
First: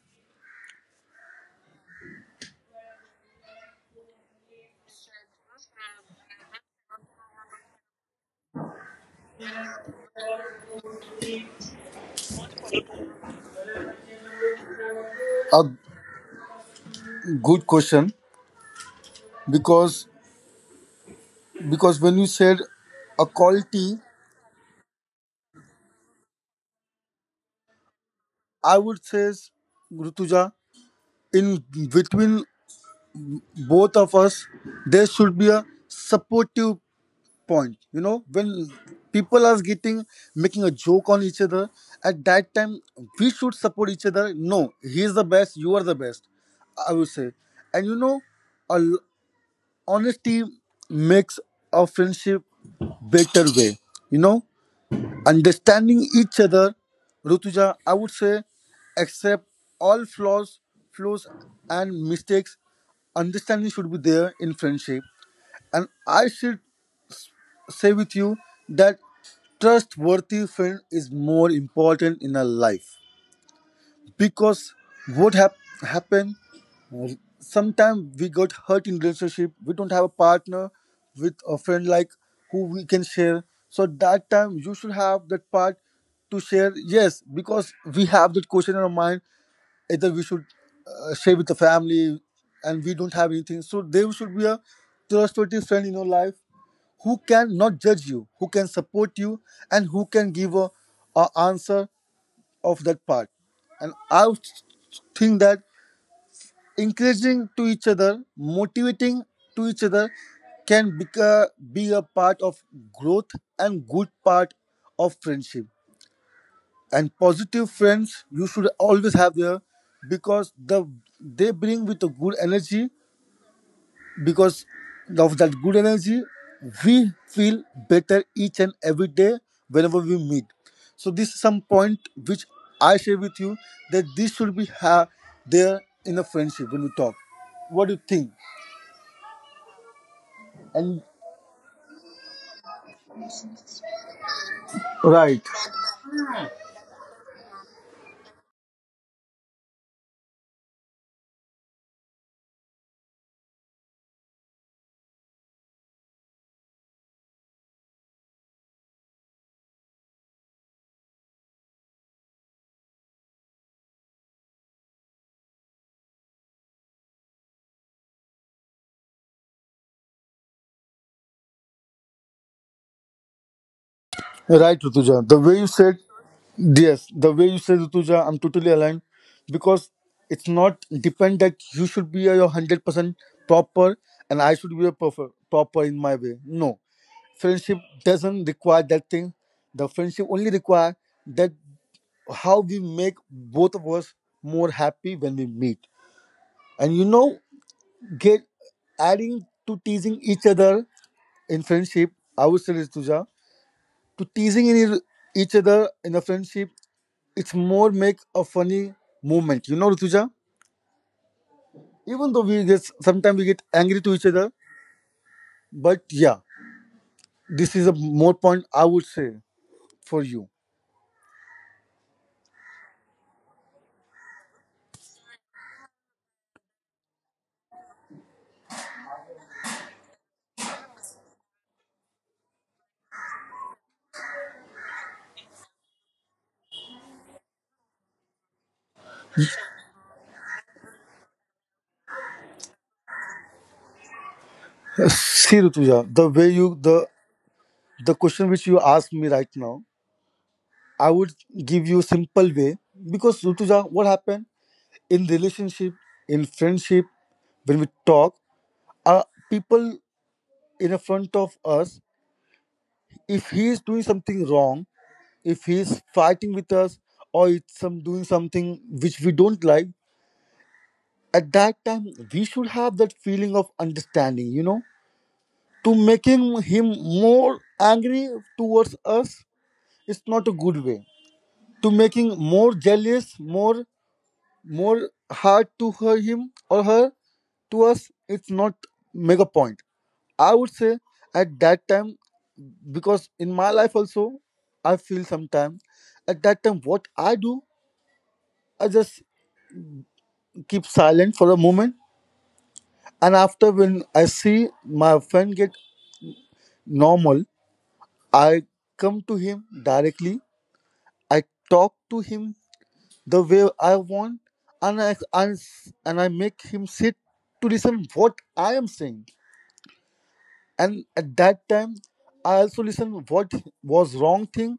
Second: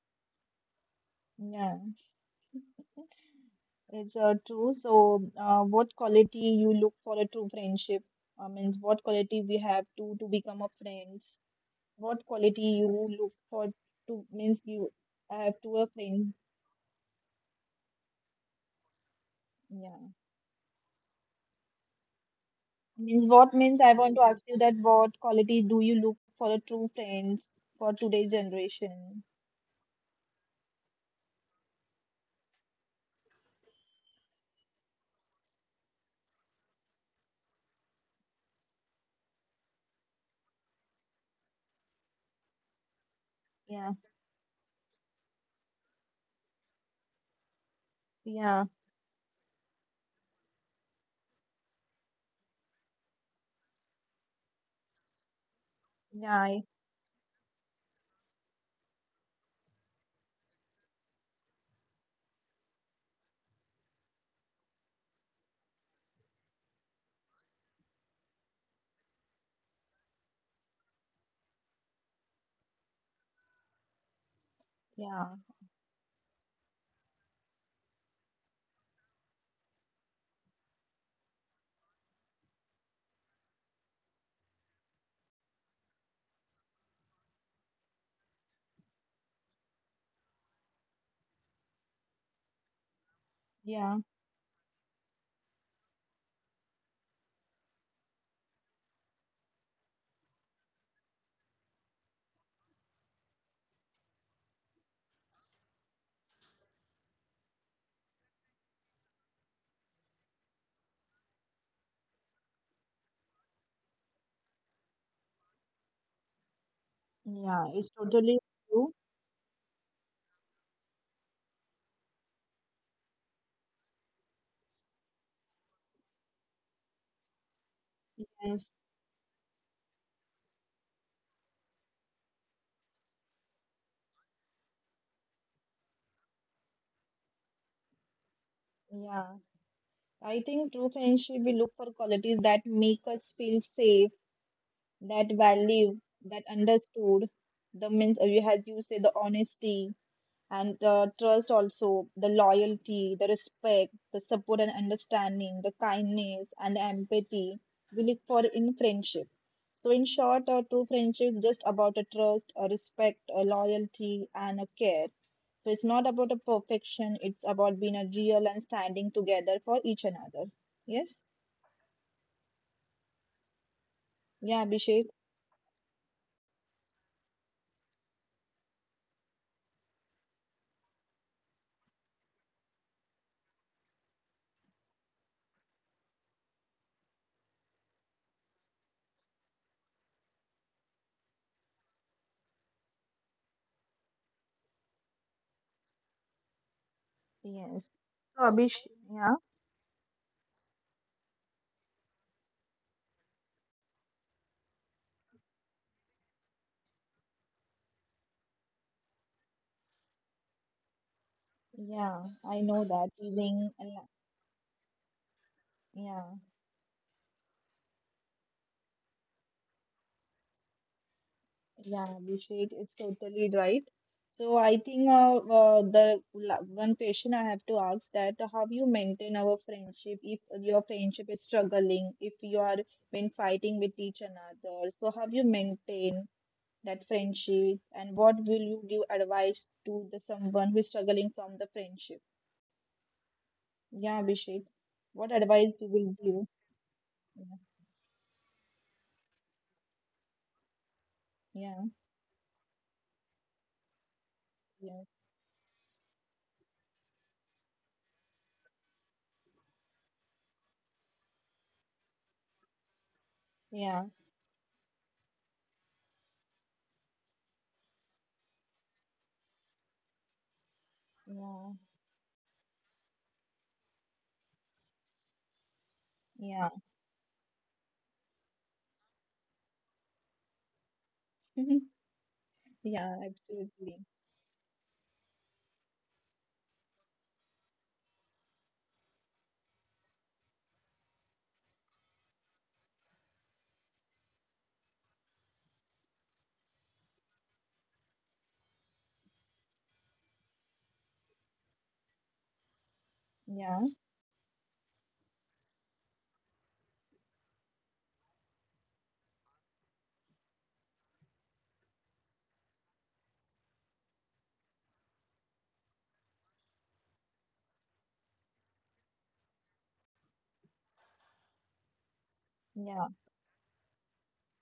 S1: yeah, it's true. So, what quality you look for a true friendship? Means what quality we have to become a friends? What quality you look for to means you have
S2: A
S1: to a friend?
S2: good question
S1: Yeah,
S2: because because when you said
S1: means
S2: a
S1: what means I
S2: quality,
S1: want to ask you that what quality do you look for a true friends for today's
S2: I would
S1: generation?
S2: say is, Rutuja, in between both of us there should be a supportive point. You know, when people are getting making a joke on each other, at that time we should
S1: Yeah,
S2: support each other. No, he is the best, you are the best, I would say. And you know,
S1: yeah,
S2: a honesty makes a friendship better way, you know. Understanding each
S1: yeah,
S2: other, Rutuja, I would say accept all flaws, flaws and mistakes. Understanding should be there in friendship. And I should say with you that trustworthy friend is more important in our life because
S1: yeah,
S2: what hap- happen sometimes we got hurt in relationship. We don't have a partner with a friend like who we can share, so that time you should have that part to share. Yes, because we have that question in our mind, either we should share with the family and we don't have anything, so
S1: yeah.
S2: there should be a trustworthy friend in your life who can not judge you, who can support you, and who can give a answer of that part. And I would think that encouraging to each other, motivating to each other can be a part of growth and good part of friendship. And
S1: Yeah,
S2: positive
S1: it's
S2: friends
S1: totally
S2: you should
S1: true.
S2: always have there because they bring with a good energy. Because of that good energy, we feel better each and
S1: Yes.
S2: every day whenever we meet. So this is some point which I share with you, that this should there in a friendship when we talk. What do you think?
S1: Yeah. I think
S2: And
S1: true friendship, we look for qualities that make us feel safe,
S2: right.
S1: that value, that understood. The means, you- as you say, the honesty and the trust also, the loyalty, the respect, the support and understanding, the kindness and the empathy we look for in friendship. So in short, a true friendship is just about a trust, a respect, a loyalty, and a care. So it's not about a perfection, it's about being a real and standing together for each another. Yes?
S2: Right, Rutuja, the way you
S1: Yeah,
S2: said.
S1: Abhishek.
S2: Yes, the way you said, Rutuja, I'm totally aligned, because it's not depend that you should be a 100% proper and I should be a proper in my way. No. Friendship doesn't require that thing. The friendship only require that how we make both of us more happy when we meet. And you know, get
S1: Yes. So
S2: adding
S1: Abhishek,
S2: to teasing
S1: yeah,
S2: each other in friendship, I would say, Rutuja, to teasing in each other in a friendship. It's more make a funny moment. You know, Rutuja? Even though we get
S1: yeah, I
S2: sometimes
S1: know
S2: we get
S1: that
S2: angry to each
S1: feeling. And
S2: other,
S1: la-
S2: but yeah,
S1: Yeah,
S2: this is a more point I would say for you.
S1: yeah, Abhishek is totally right. So I think one question I have to ask that how you maintain our friendship if your friendship is struggling, if you are been fighting with each another. So how you maintain that friendship, and what will you give advice to the someone who is struggling from the friendship? Yeah, Abhishek, what
S2: See,
S1: advice
S2: Rutuja,
S1: you will
S2: the way
S1: give?
S2: you
S1: Yeah,
S2: the question which you asked me right now, I would give you
S1: yeah,
S2: simple way. Because, Rutuja, what happened
S1: yeah,
S2: in relationship, in friendship, when we talk, uh, people in front of us, if he is doing
S1: yeah,
S2: something wrong, if he's fighting with us or it's some doing something which we don't like, at that time we should have that feeling of understanding. You know, to making
S1: yeah, yeah,
S2: him more angry towards us, it's not a good way. To making more
S1: yeah,
S2: jealous,
S1: absolutely,
S2: more hard to her, him or her, to us, it's not mega point, I would say, at that time. Because in my life also, I feel sometimes at that time what I do, I just keep silent for a moment, and after when
S1: yeah,
S2: I see my friend get normal, I come to him directly, I talk to him the way I want. and i and, and I make him sit to listen what I am saying, and at that time I also listen
S1: yeah,
S2: what was wrong thing.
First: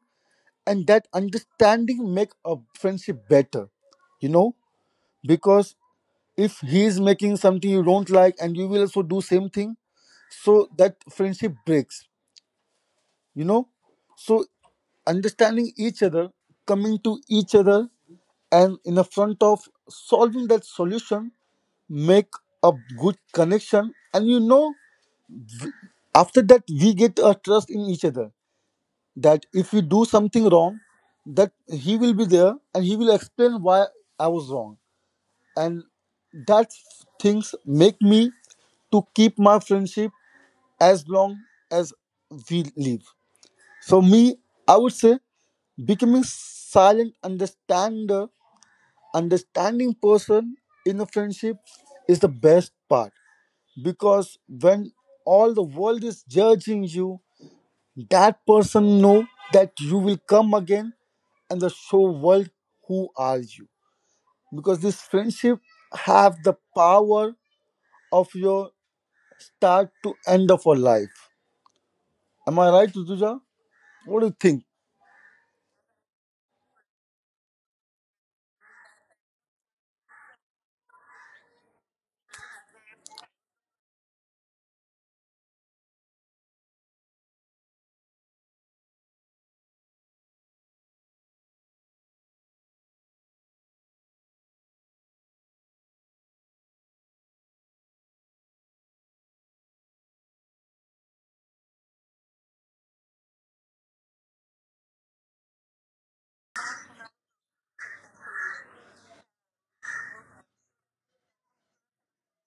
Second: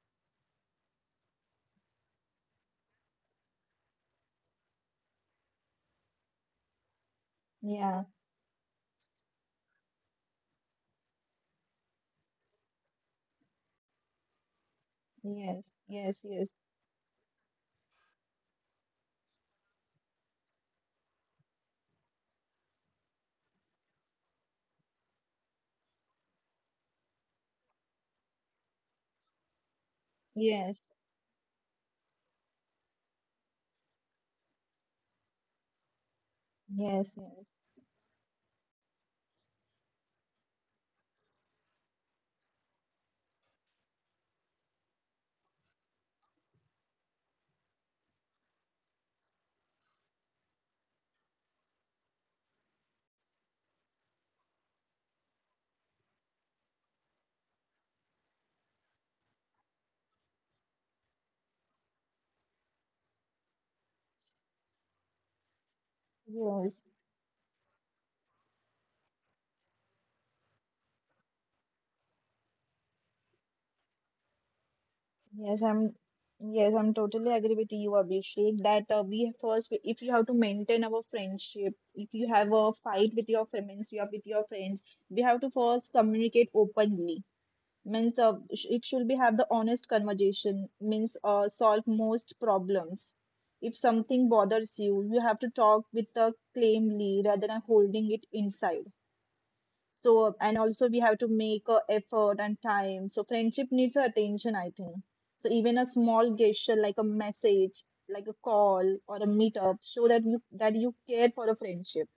S2: And that understanding make a friendship better, you know. Because if he is making something you
S1: yeah,
S2: don't like and you will also do same thing, so that friendship breaks, you know. So
S1: yes,
S2: understanding each
S1: yes,
S2: other,
S1: yes,
S2: coming to each other, and in the front of solving that solution, make a good connection. And you know, after that we get a trust in each other, that if we do something wrong,
S1: yes,
S2: that he will be there and he will explain why I was wrong. And that
S1: yes, yes,
S2: things make me to keep my friendship as long as we live. So me, I would say becoming silent understander, understanding person in a friendship is the best part. Because when all the world is judging you, that person know that you will come again and the show world who are you. Because this friendship have the
S1: yes.
S2: power of your start to end of our life. Am I right, Rutuja? What do you think?
S1: Yes, I'm yes, I'm totally agree with you, Abhishek, that we first, if you have to maintain our friendship, if you have a fight with your friends, you are with your friends, we have to first communicate openly. Means it should be have the honest conversation, means solve most problems. If something bothers you, you have to talk with the claimly rather than holding it inside. So, and also we have to make a effort and time. So, friendship needs our attention, I think. So, even a small gesture like a message, like a call or a meetup, show that you care for a friendship.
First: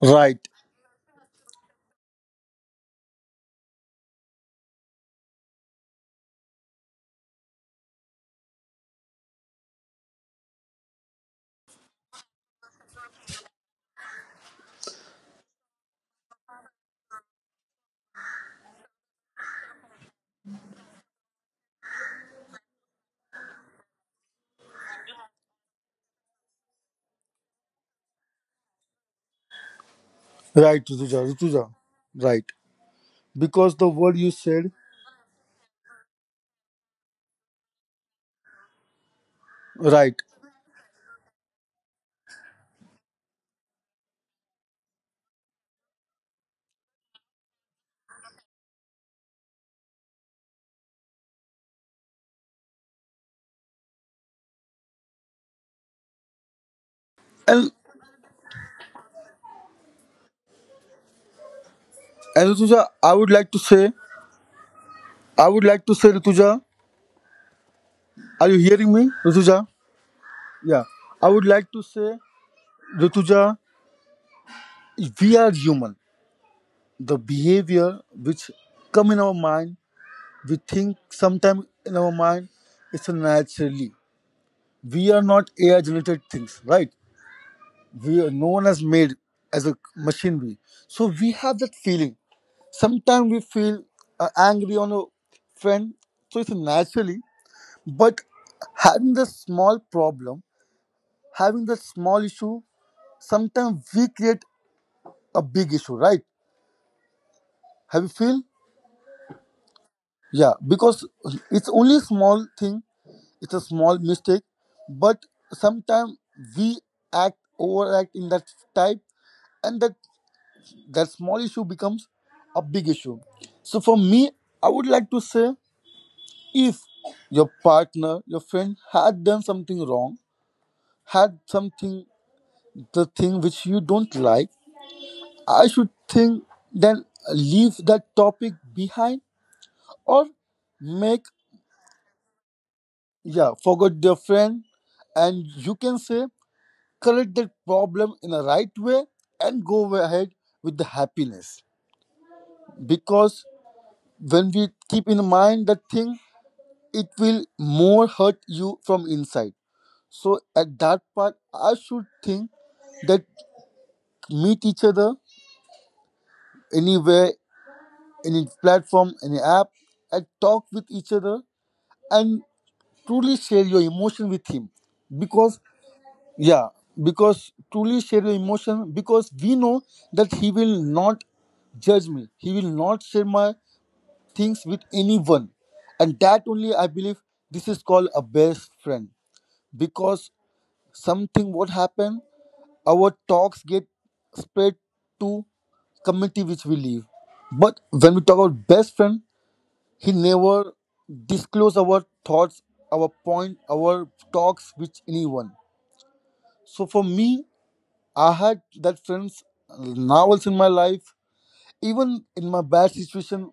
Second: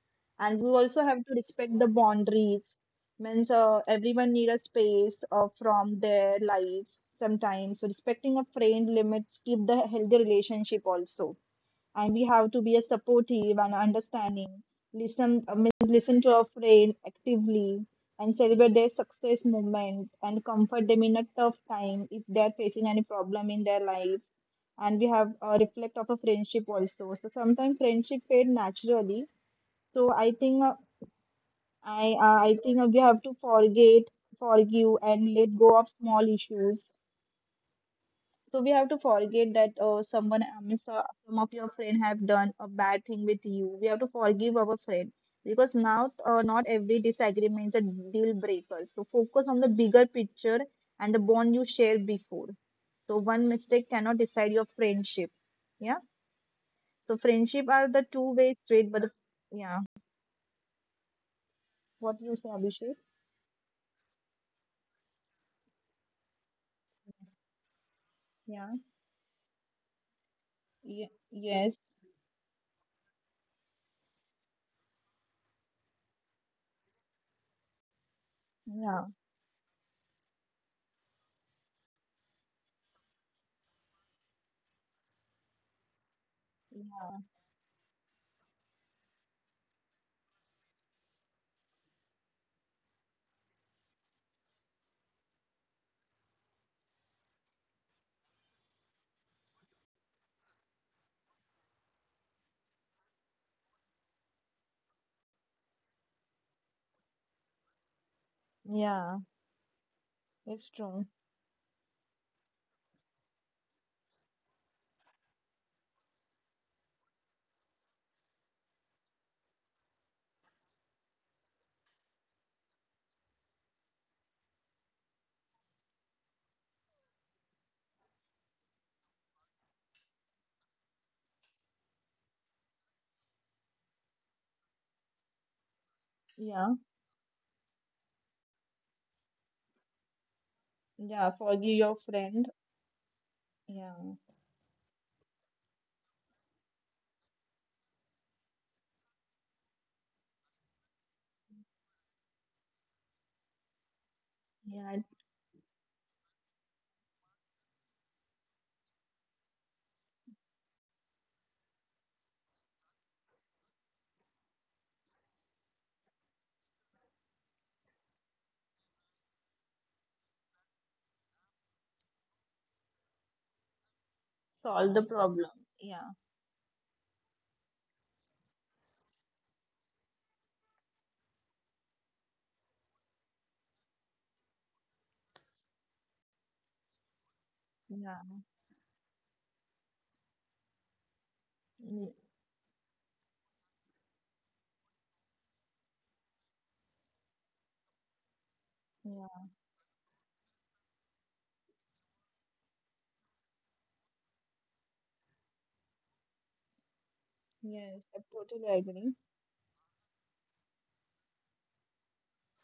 S2: Right,
S1: And we also have to respect the boundaries. Means everyone need a space from their life sometimes. So, respecting a friend limits keep the healthy relationship also, and we have to be a supportive and understanding, listen means listen to our friend actively, and celebrate their success moments and comfort them in a tough time if they are facing any problem in their life. And we have reflect of a friendship also, so sometimes friendship fade naturally. So I
S2: right,
S1: think uh,
S2: Rutuja, Rutuja, right.
S1: i uh, i
S2: Because the
S1: think
S2: word
S1: we
S2: you
S1: have
S2: said,
S1: to forget, forgive and let go of small issues. So
S2: right.
S1: we have to forget that someone, I mean, some of your friend have done a bad thing with you, we have to forgive our friend, because now not every disagreement is a deal breaker, so focus on the bigger picture and the bond you shared before. So one mistake cannot decide your friendship. Yeah.
S2: And
S1: So friendship are the two-way street, but the, yeah,
S2: and Rutuja, I would like to
S1: what you
S2: say,
S1: say Abhishek?
S2: I would like to say, Rutuja, are you hearing me, Rutuja?
S1: Yeah.
S2: Yeah, I would like to say,
S1: Yes,
S2: Rutuja, we are human. The behavior which come in our mind,
S1: yeah,
S2: we think sometimes in our mind, it's naturally. We are not AI generated things, right? We are
S1: yeah,
S2: known as made as a machinery, so we have that feeling. Sometimes we feel angry on a friend, so it's naturally. But having the small problem, having the small issue, sometimes we create a big issue, right? Have you feel?
S1: yeah,
S2: Yeah, because it's
S1: it's
S2: only a
S1: true,
S2: small thing, it's a small mistake. But sometimes we act overact in that type, and that that small issue becomes a big issue. So for me, I would like to say, if your partner, your friend had done something wrong, had something the thing which you don't like, I should think then leave
S1: yeah,
S2: that topic behind, or make
S1: yeah, forgive your
S2: yeah,
S1: friend,
S2: forget your friend.
S1: yeah.
S2: And you can say correct that problem in a right way and go ahead with the happiness. Because when we keep in mind that
S1: Yeah, it
S2: thing, it will more hurt you from inside. So at that part I should think that meet each other, anywhere, any platform, any app, and talk with each other, and truly share your emotion with him. Because
S1: solve the problem.
S2: yeah,
S1: Yeah,
S2: because truly share your emotion, because we know that he will not judge me, he will not share my things with anyone. And that only I believe, this is called a best friend.
S1: yeah,
S2: Because something what happen,
S1: mm,
S2: our talks get spread to community which we live. But when we talk about best friend, he
S1: yeah.
S2: never disclose our thoughts, our point, our talks with anyone. So for me, I had
S1: Yes,
S2: that
S1: I
S2: friends
S1: totally agree.
S2: now also in my life. Even in my bad situation,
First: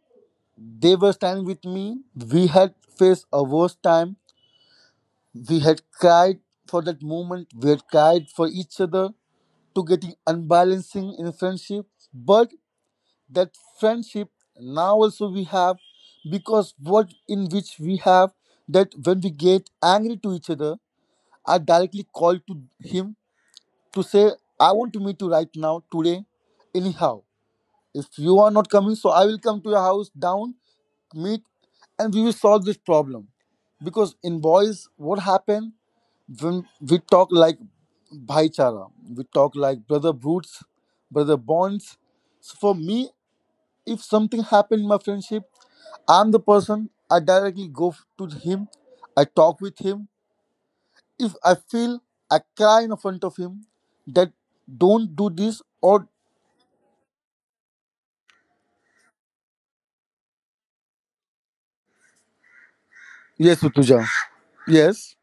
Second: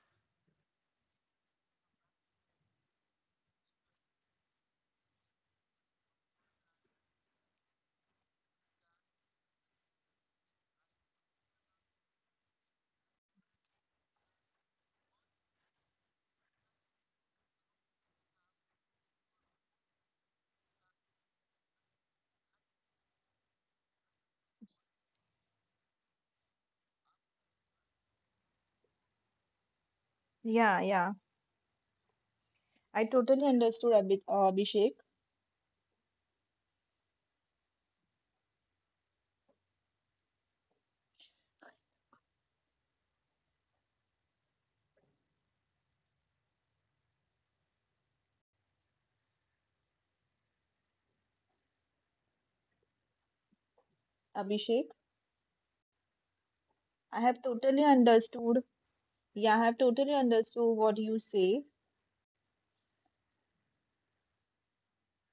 S2: they were standing with me. We had faced a worst time. We had cried for that moment, we had cried for each other to getting unbalancing in friendship. But that friendship now also we have. Because what in which we have, that when we get angry to each other, I directly call to him, to say I want to meet you right now today, anyhow. If you are not coming, so I will come to your house down,
S1: Yeah, yeah.
S2: meet, and we will solve this
S1: I
S2: problem.
S1: totally understood
S2: Because in boys,
S1: Abhishek.
S2: what happened, when we talk like bhaichara, we talk like brother brutes, brother bonds. So for me, if something happened in my friendship, I'm the person, I directly to him, I talk with him. If I feel, I cry in front of him that
S1: Abhishek,
S2: don't do this or.
S1: I have totally understood. Yeah, I have totally understood what you say.
S2: Yes, Utuja. Yes,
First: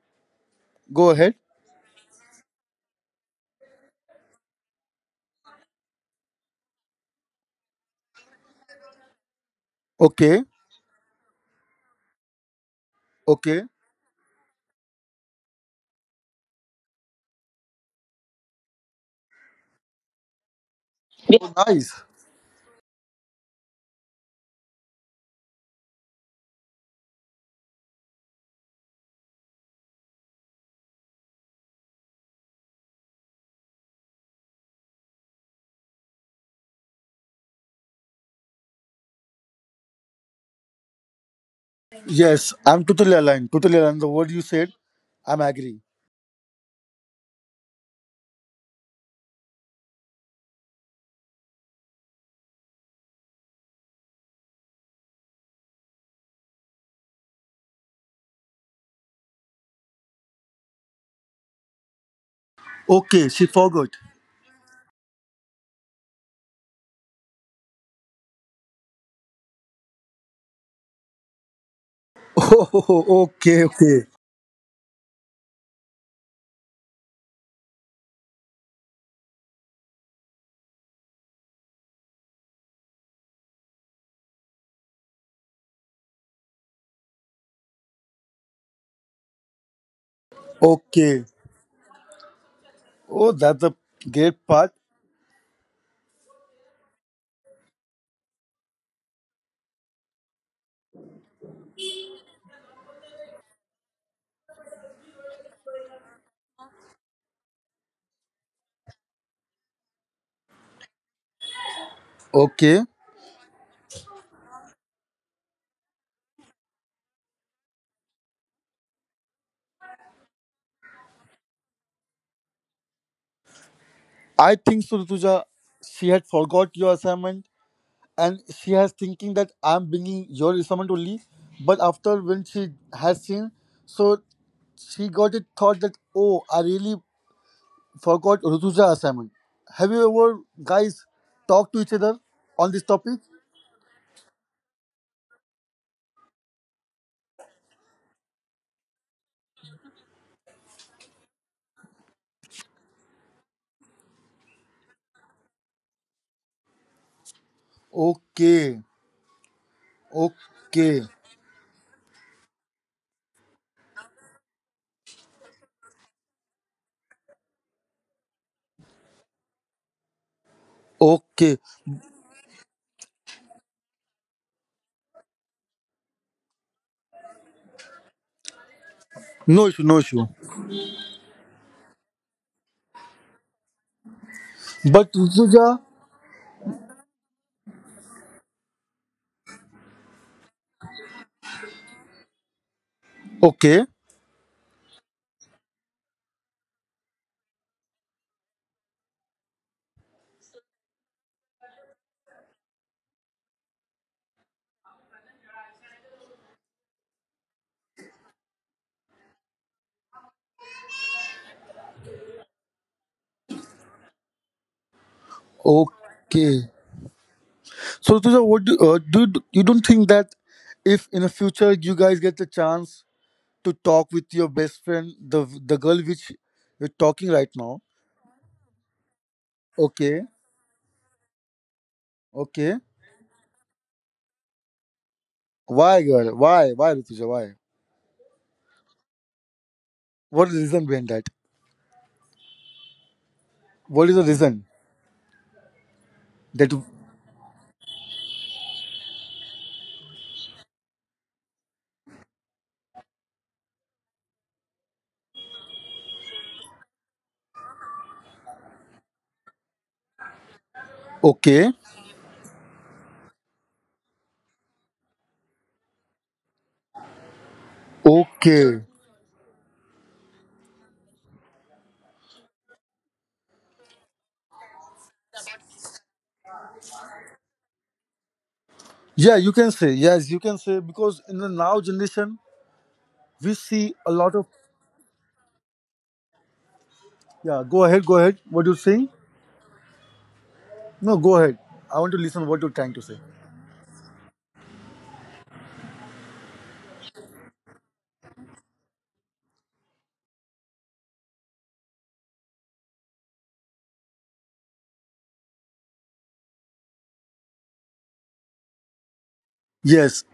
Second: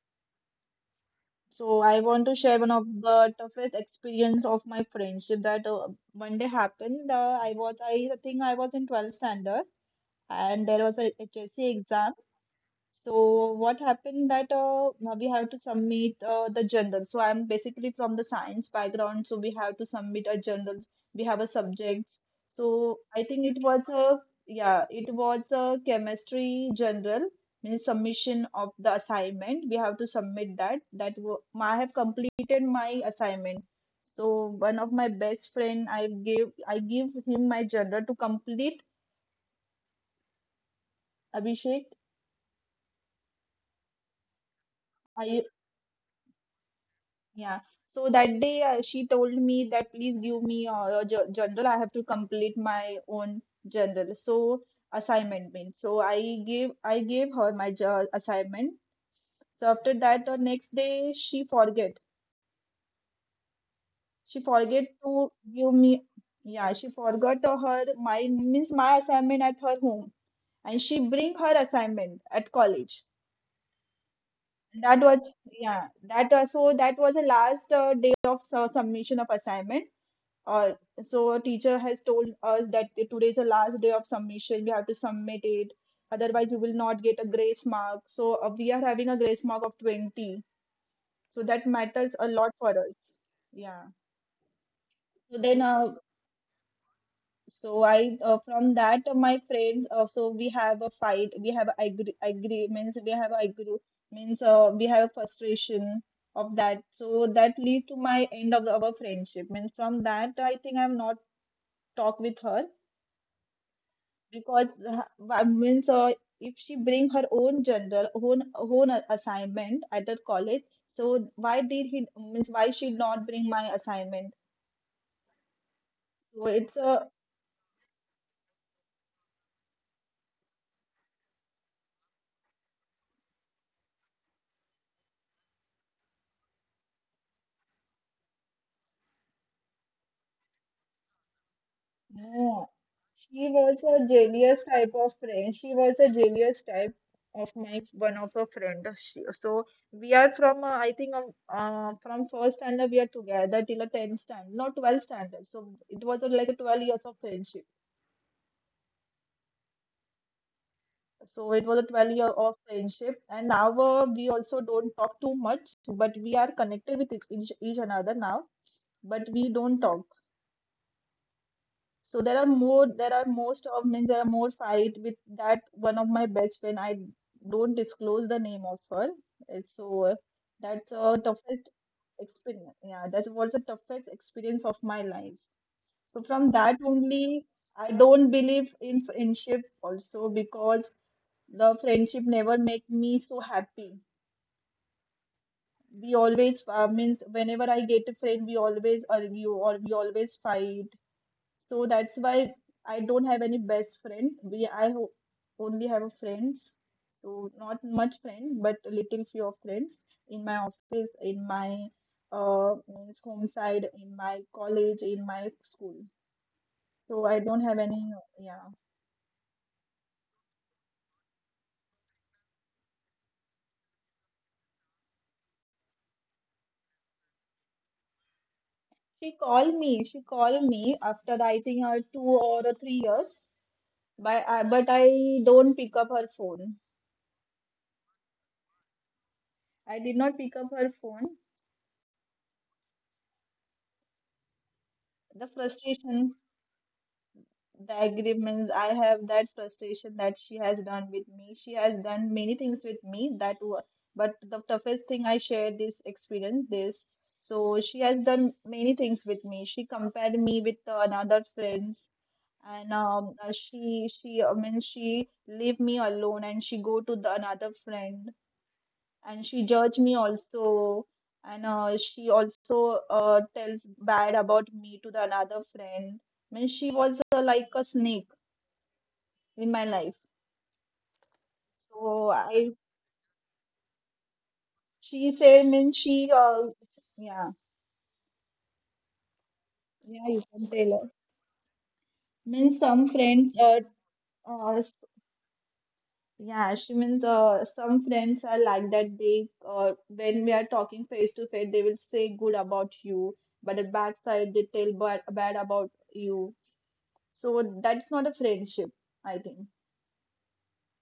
S2: go ahead.
S1: So I want to share one of the toughest experience of my friendship that one day happened. I think I was in 12th standard,
S2: Okay,
S1: and there was a HSC exam. So
S2: okay.
S1: what happened that now we have to submit the journal. So I'm basically from the science background, so we have to submit a journal. We have a
S2: Oh, nice.
S1: subjects. So I think it was a, yeah, it was a chemistry journal, means submission of the assignment. We have to submit that. I have completed my assignment. So one of my best friend, I give him my journal to complete. Abhishek,
S2: Yes, I'm totally aligned. Totally aligned. The word you
S1: I.
S2: said, I'm agree.
S1: Yeah. So that day, she told me that please give me journal. I have to complete my own journal. So assignment means. So I gave her my assignment. So after that, the next day she forget. She
S2: Okay, she
S1: forget to
S2: forgot.
S1: give me. Yeah, she forgot her my means my assignment at her home, and she bring her assignment at college.
S2: Oh,
S1: That
S2: okay,
S1: was, yeah. That so that was the last day of submission of assignment. Uh, so a teacher has told us that today is the last day of submission. We have to submit it. Otherwise, you will not get a grace mark. So we are having a grace mark of 20. So that matters
S2: okay.
S1: a lot for us. Yeah.
S2: Oh, that's a
S1: So
S2: great
S1: then,
S2: part.
S1: so I from that my friend. So we have a fight. We have a agree means we have a frustration of that. So that lead to my end of our friendship. Means from that, I think I've not talked with her
S2: Okay,
S1: because I mean, so if she bring her own general own own a- assignment at the college, so why did he means why she not bring my assignment?
S2: I think
S1: So it's
S2: Suratuja,
S1: a
S2: she had forgot your assignment, and she has thinking that I'm bringing your assignment only. But after when she has seen, so she got it thought that oh, I really forgot Rutuja's assignment. Have you ever guys
S1: no.
S2: talked to each
S1: She
S2: other
S1: was a
S2: on this topic?
S1: jealous type of friend. She was a jealous type of my one of her friend. She, so we are from I think from first standard we are together till a tenth standard, not 12th standard. So it was like a 12 years of friendship.
S2: Okay,
S1: So it was a 12 year
S2: okay,
S1: of friendship, and now we also don't talk too much, but we are connected with each another now, but we don't talk. So
S2: okay.
S1: there are more fight with that one of my best friend. I don't disclose the name of her. Uh, So uh, that's
S2: No issue, no issue.
S1: toughest experience. Yeah, that was the toughest experience of my life. So from
S2: But
S1: that
S2: Rutuja.
S1: only, I don't believe in friendship also, because the friendship never make me so happy.
S2: Okay,
S1: We always means whenever I get a friend, we always argue or we always fight. So that's why I don't have any best friend. Only have a friends. So not much friend, but a little few of friends in my office, in my means home side, in my college, in my school. So I don't have any.
S2: okay.
S1: Yeah,
S2: So, Rituja, what do, do you, you don't think that if in the future you guys get the chance to talk with your best friend, the girl which you're talking right now?
S1: she called me. She called me after I
S2: Okay,
S1: think 2 or 3 years.
S2: okay.
S1: By, I but I don't pick up her phone.
S2: Why, girl? Why, Rituja? Why?
S1: I did not pick up her phone.
S2: What is the reason behind that?
S1: The
S2: What is the reason
S1: frustration, the
S2: that?
S1: agreements, I have that frustration that she has done with me. She has done many things with me that were, but the toughest thing I share this experience, this. So she has done many things with me. She compared me with another friends and
S2: Okay,
S1: she I mean she leave me alone and she go to the another friend and she judge me
S2: okay.
S1: also and she also tells bad about me to the another friend means she was like a snake in my life
S2: Yeah, you can say yes. You can say because in the
S1: so
S2: now
S1: I
S2: generation we see a lot of
S1: she said means she yeah
S2: yeah. Go ahead, go ahead. What do you saying?
S1: yeah you can tell her
S2: No, go ahead. I want to listen what you're
S1: means
S2: trying to say.
S1: some friends uh s- yeah she means some friends are like that they when we are talking face to face they will say good about you but at backside they tell bad, bad about you. So that's not a friendship, I think.
S2: Yes,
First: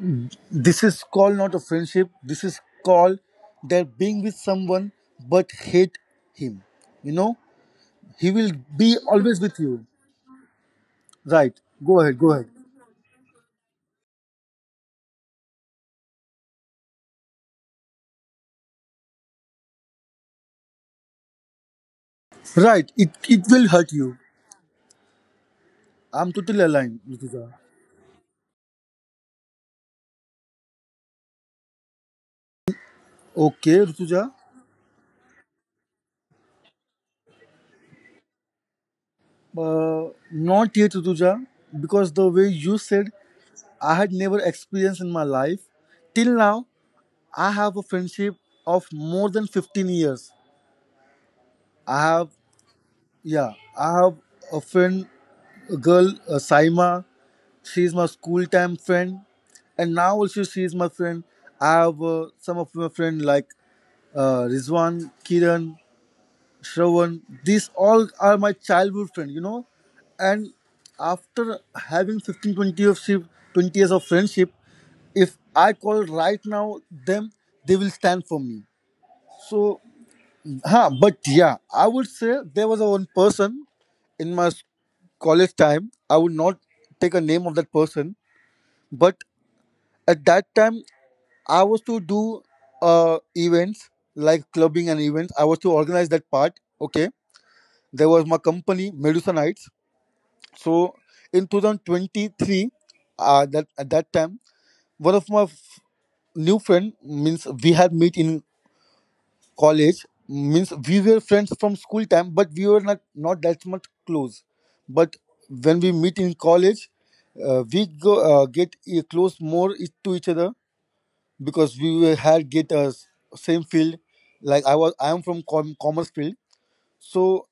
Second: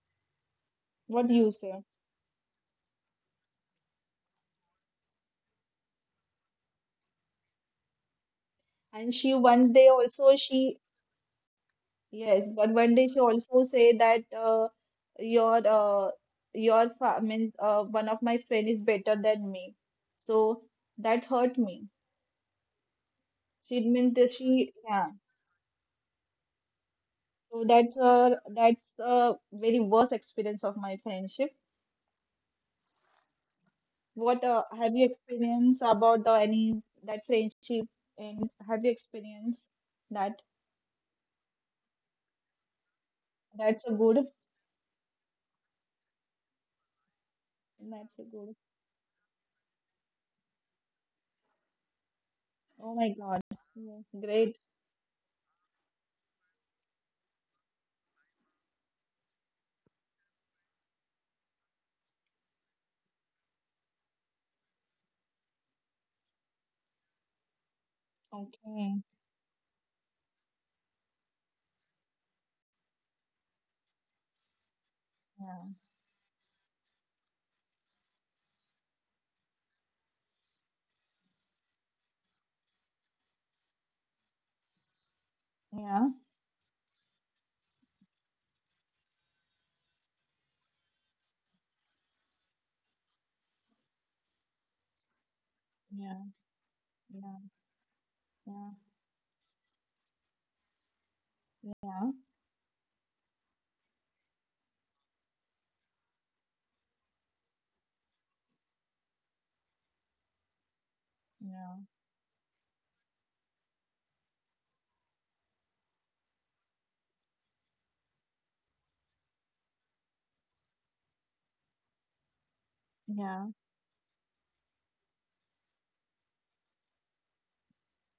S2: this is
S1: What do
S2: called
S1: you
S2: not a
S1: say?
S2: friendship. This is called that being with someone but hate him. You know, he will
S1: And she
S2: be
S1: one
S2: always
S1: day
S2: with you.
S1: also she
S2: Right.
S1: Yes,
S2: Go
S1: but
S2: ahead. Go
S1: one day
S2: ahead.
S1: she also say that your uh, means one of my friend is better than me. So that hurt me.
S2: Right. It
S1: She means
S2: it
S1: that
S2: will hurt
S1: she
S2: you.
S1: Yeah.
S2: I'm totally
S1: So
S2: aligned, Rutuja.
S1: that's a very worst experience of my friendship. What
S2: Okay,
S1: have
S2: Rutuja.
S1: you experienced about the any that friendship and have you experienced that?
S2: Not yet, Rutuja, because the way you said,
S1: That's a good.
S2: I had never experienced in my life. Till now,
S1: That's
S2: I
S1: a
S2: have a
S1: good.
S2: friendship of more than 15 years. I
S1: Oh
S2: have,
S1: my God. Yeah,
S2: yeah,
S1: great.
S2: I have a friend, a girl, Saima. She's my school time friend, and now also she's my friend. I have some of my friend like Rizwan, Kiran, Shravan. These all
S1: Okay.
S2: are my childhood friend, you know. And after having fifteen, twenty 20 of ship, 20 years of friendship,
S1: Yeah.
S2: if I call right now them, they will stand for me. So Huh, but yeah, I would say there was a one person in my s-
S1: Yeah.
S2: college time. I would not take a name of that person, but at that time I was to do events like clubbing and events. I
S1: Yeah.
S2: was to organize that part.
S1: Yeah.
S2: Okay, there was my company Medusa Nights. So
S1: Yeah.
S2: in 2023, that at that time, one of my new friend means we had meet in college means we
S1: Yeah.
S2: were friends from school time but we were not that much close but when we meet in college, we go get close more to each other because we were, had get
S1: Yeah.
S2: same field, like I am from commerce field, so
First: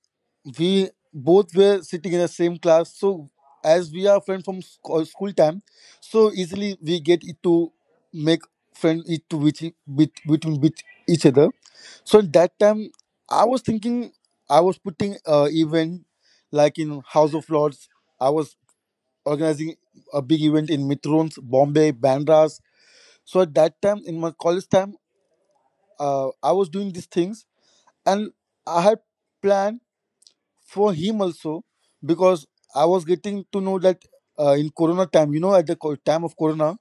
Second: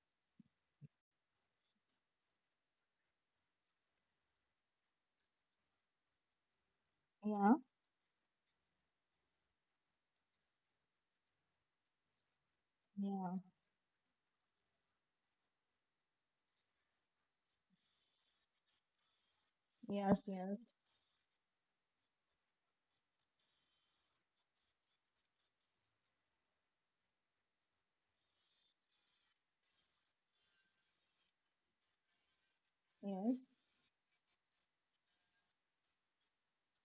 S2: we both were sitting in the same class. So as we are friends from school time, so easily we get
S1: Yeah.
S2: it
S1: Yeah.
S2: to make friend it to which with between with each other. So at that time,
S1: Yeah.
S2: I was thinking I was putting event like in House of Lords. I was organizing a
S1: Yes.
S2: big
S1: Yes.
S2: event in Mitrons, Bombay, Bandras. So at that time, in my college time, I was doing these things, and I had planned for him also because I was
S1: Yes.
S2: getting to know that in Corona time, at the time of Corona,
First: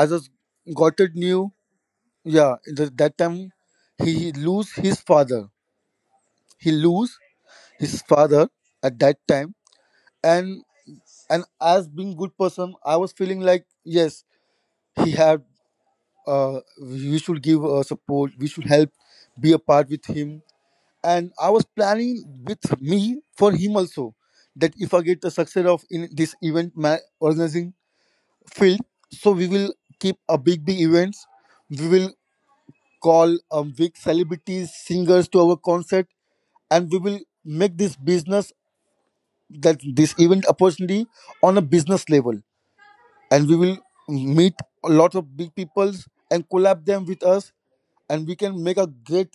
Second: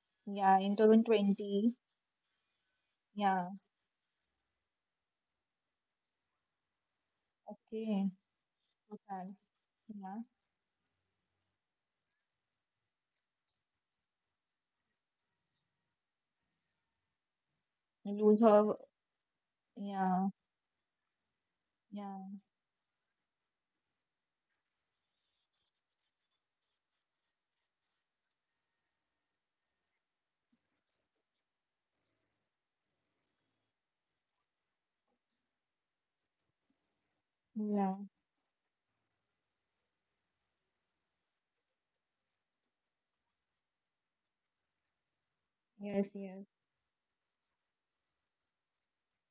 S2: I just
S1: Yeah. In
S2: got it new.
S1: 2020.
S2: Yeah, in the, that
S1: Yeah.
S2: time he lose his father. He lose his
S1: Okay.
S2: father at
S1: So.
S2: that time,
S1: Yeah.
S2: and and as being good person, I was feeling like yes, he had. We should give
S1: You
S2: support.
S1: lose
S2: We should
S1: her.
S2: help, be a part with
S1: Yeah.
S2: him, and I was planning
S1: Yeah.
S2: with me for him also that if I get the success of in this event organizing field, so we will keep a big big events. We will call big celebrities, singers to our concert, and we will make this
S1: Yeah.
S2: business that this event opportunity on a business level, and we will meet a lot of big peoples
S1: Yes.
S2: and
S1: Yes.
S2: collab them with us, and we can make a great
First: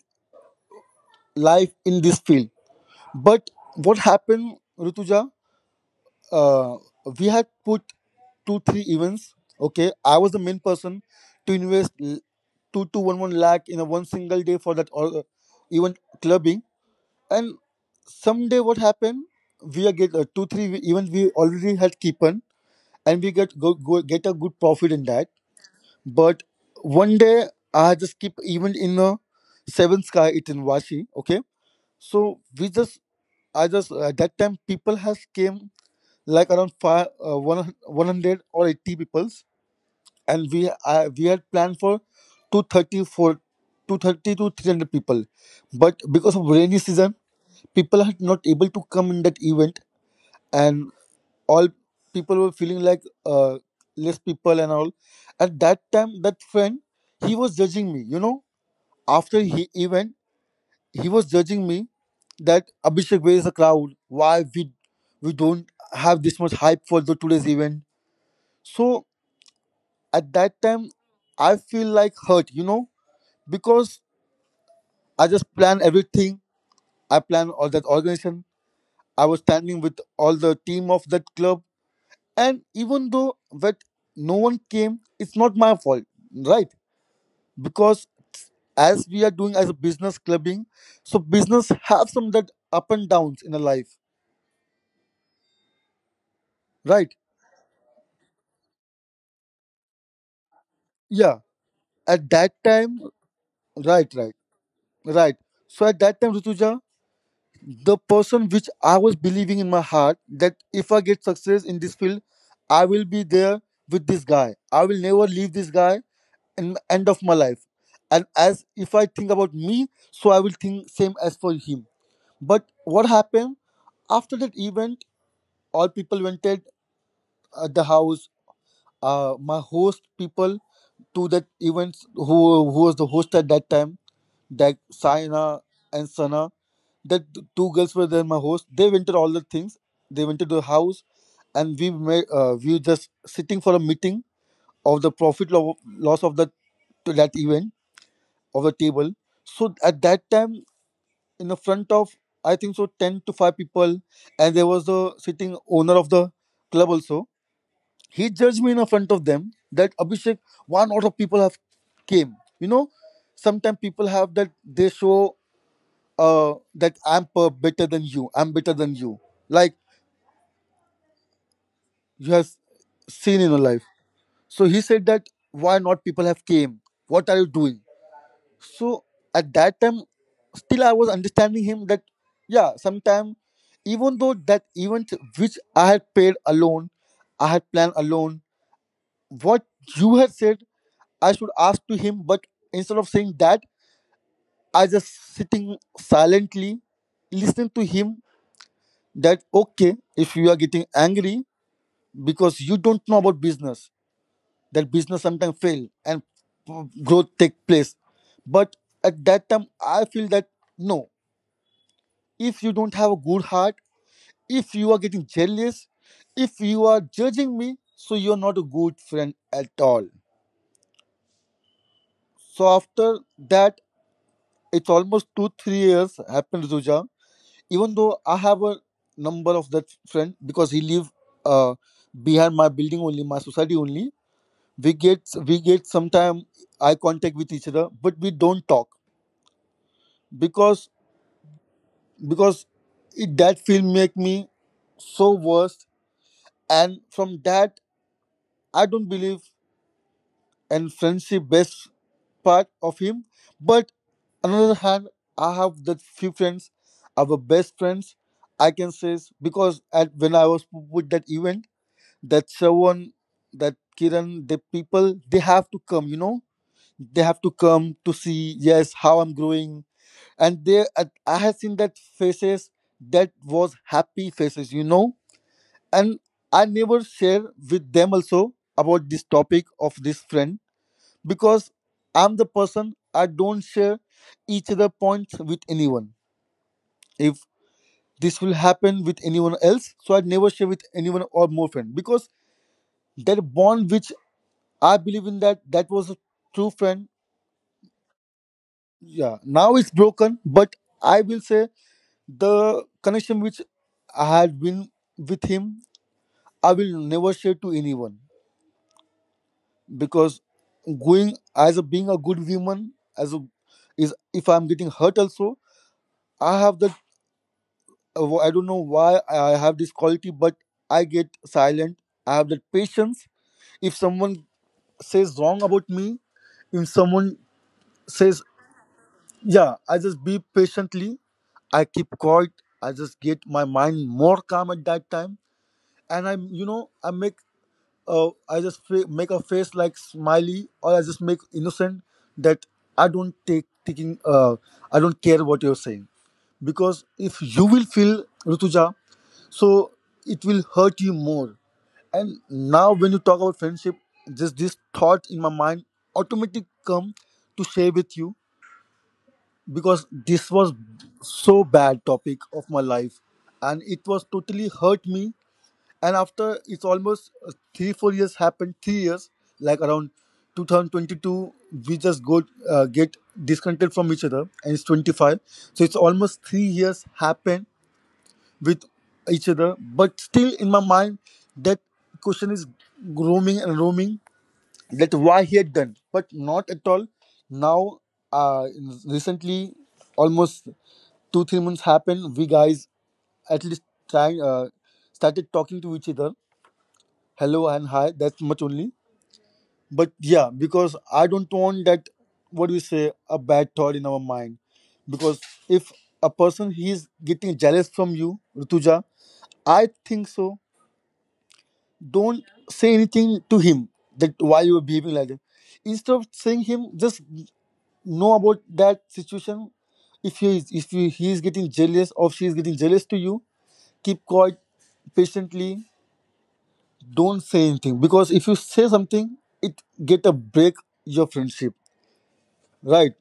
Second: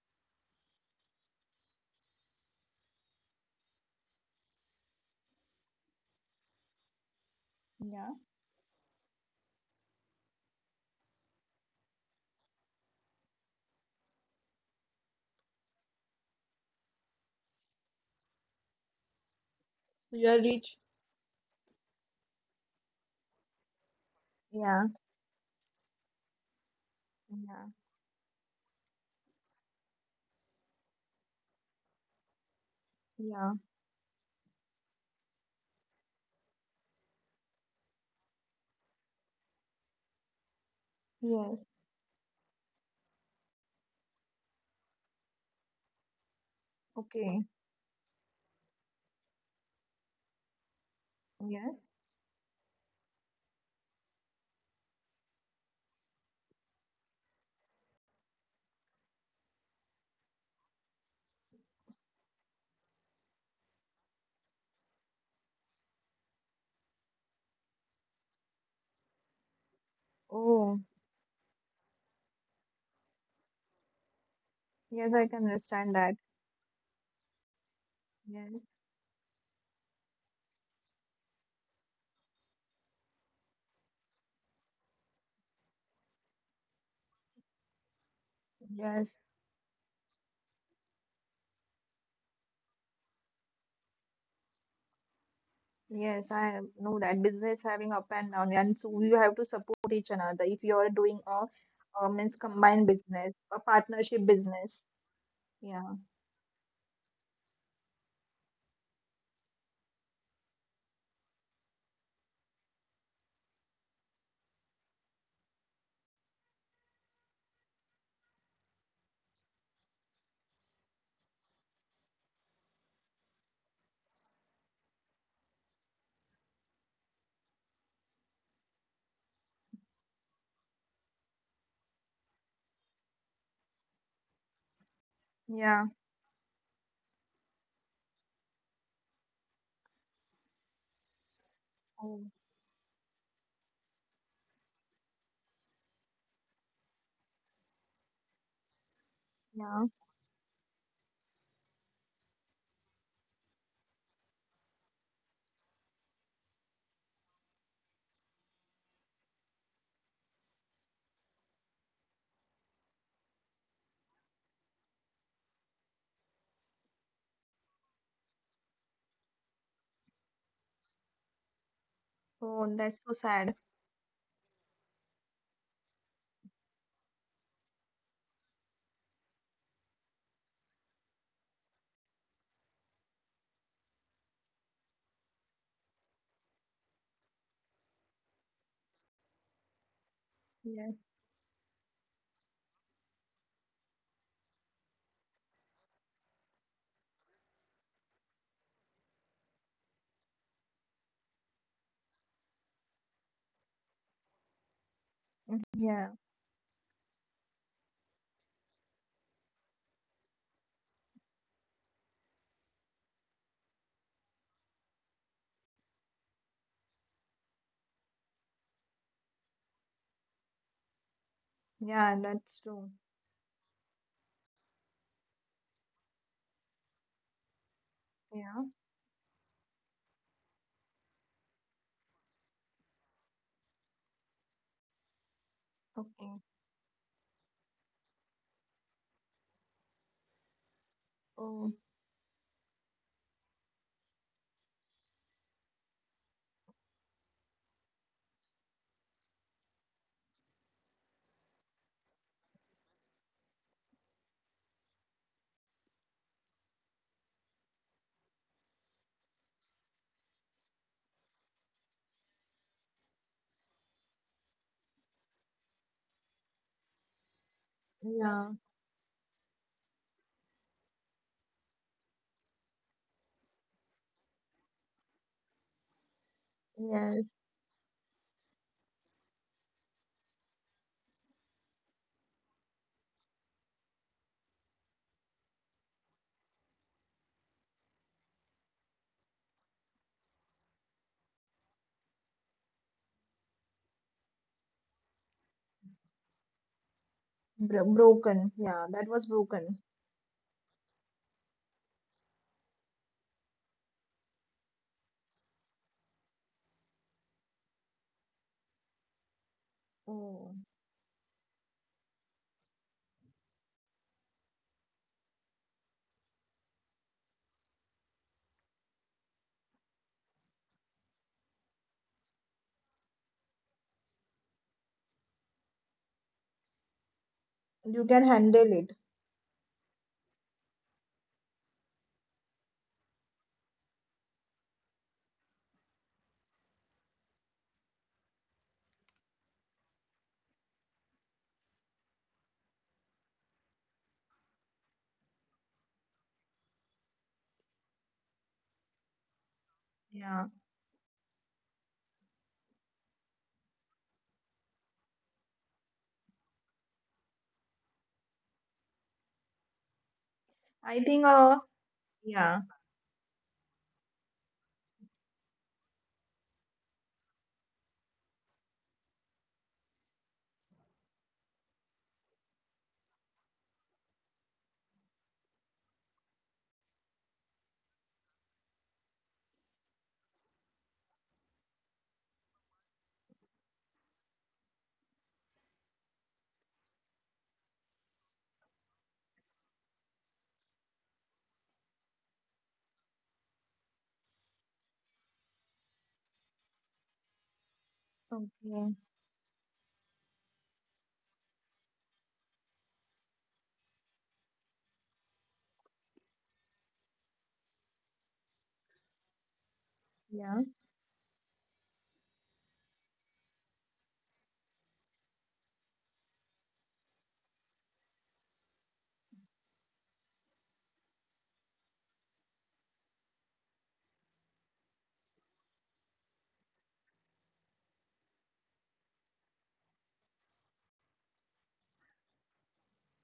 S2: life in this field. But what happened, Rutuja? uh, we had put
S1: Yeah.
S2: 2-3 events. Okay, I was the main person to invest two to one lakh in a one single day for that all event clubbing. And someday what happened? We are get
S1: So you are
S2: 2-3
S1: rich.
S2: event we already had keepen and we get go, go get a good
S1: Yeah.
S2: profit in that. But one day
S1: Yeah.
S2: I had just keep event in a seven sky it in Washi. Okay, so we just
S1: Yeah.
S2: I just at that time people has came like around five, one, 100 or 80 peoples, and we had
S1: Yes.
S2: planned for 230 for 230 to 300 people but because of rainy season
S1: Okay.
S2: people are not able to come in that event, and all
S1: Yes.
S2: people were feeling like less people and all. At that time that friend he was judging me, you know, after he event he was judging me that Abhishek, where is the crowd, why we don't have this much hype for the today's event. So at that
S1: Oh.
S2: time I feel like hurt, you know, because
S1: Yes,
S2: I
S1: I can
S2: just plan
S1: understand that.
S2: everything, I plan all that organization,
S1: Yes.
S2: I was standing with all the team of that club, and even though that no one came it's not my fault, right? Because as
S1: Yes.
S2: we are doing as a business clubbing, so business have some that up and downs in a life,
S1: Yes, I know
S2: right?
S1: that business having up and down, and so you have to support each another. If you are doing
S2: Yeah,
S1: a
S2: at
S1: means
S2: that
S1: combined
S2: time,
S1: business, a
S2: right,
S1: partnership
S2: right
S1: business,
S2: right So
S1: yeah,
S2: at that time, Rituja, the person which I was believing in my heart that if I get success in this field, I will be there with this guy. I will never leave this guy in the end of my life. And as if I think about me, so I will think same as for him. But what happened after that event? All people went at the house. My host people to that events, who was the host at that time, that Saina
S1: yeah,
S2: and Sana, that two girls were there, my host, they went to all the things, they went to the house, and we
S1: oh,
S2: made we just sitting for a meeting of the profit loss of the to that event of the table. So
S1: yeah.
S2: at that time, in the front of I think so 10 to 5 people, and there was the sitting owner of the club also, he judged me in the front of them that Abhishek, one lot of people have came, you know, sometimes people have that they show that I'm better than you. I'm better than you. Like you have
S1: Oh, that's so
S2: seen in
S1: sad.
S2: your life. So he said that why not people have came? What are you doing? So at that time, still I was understanding him that yeah, sometime even though that event which I had paid alone, I had planned alone, what you had said
S1: Yeah.
S2: I should ask to him, but instead of saying that, I just sitting silently, listening to him that okay, if you are getting angry, because you don't know about business, that business sometimes
S1: Mm,
S2: fail
S1: yeah,
S2: and growth take place. But at that time I feel that no, if you don't have a good heart, if you are getting jealous, if you are judging me, so you're not a good friend at all.
S1: yeah. That's
S2: So
S1: true.
S2: after that, it's almost 2-3 years happened to Zuja. Even though I have
S1: Yeah.
S2: a number of that friend because he live uh, behind my building only, my society only, we get we get
S1: Okay.
S2: sometime eye contact with each other but we don't talk because
S1: Oh,
S2: because it, that film make me so worst, and from that I don't believe in friendship best part of him. But on the other hand, I have the few friends, our best friends I can say is because at when I was with that event, that someone, that Kiran, the people, they have to come, you know, they have to come to
S1: yeah.
S2: see yes how I'm growing, and they I have seen that faces, that was happy faces, you know. And I never
S1: Yes.
S2: share with them also about this topic of this friend because I'm the person, I don't share each other points with anyone. If this will happen with anyone else, so I never share with anyone or more friend because that bond which I believe in that, that was a true friend.
S1: Bro broken. Yeah, that was
S2: Yeah,
S1: broken.
S2: now it's broken, but I will say the connection which I had been with him, I will never share to anyone. Because
S1: Oh,
S2: going as a being a good woman, as a is if I'm getting hurt also, I have that. I don't know why I have this quality, but I get silent. I have that patience. If someone says wrong about me, if someone
S1: you can
S2: says,
S1: handle it.
S2: yeah, I just be patiently, I keep quiet. I just get my mind more calm at that time, and I'm, you know, I make, I just make a face like smiley, or I just make innocent, that I don't take taking, I don't care what you're saying, because if you will feel Rutuja, so
S1: Yeah.
S2: it will hurt you more. And now when you talk about friendship, just this thought in my mind automatically come to share with you because this was
S1: I think.
S2: so bad topic
S1: Yeah.
S2: of my life, and it was totally hurt me. And after it's almost 3-4 years happened, 3 years, like around 2022 we just go get disconnected from each other, and it's 25, so it's almost 3 years happened with each other. But still in my mind that question is roaming and roaming, that why he had done, but not at all. Now, uh, recently almost 2-3 months happened, we guys at least trying, started talking to each other, hello and hi, that's much
S1: Okay.
S2: only. But yeah, because I don't want that, what do you say, a bad thought in our mind. Because if a person he is getting jealous from you, Rutuja, I think
S1: Yeah.
S2: so, don't say anything to him that why you are behaving like that. Instead of saying him, just know about that situation. If he is, if he is getting jealous or she is getting jealous to you, keep quiet patiently, don't say anything because if you say something it get a break your friendship, right?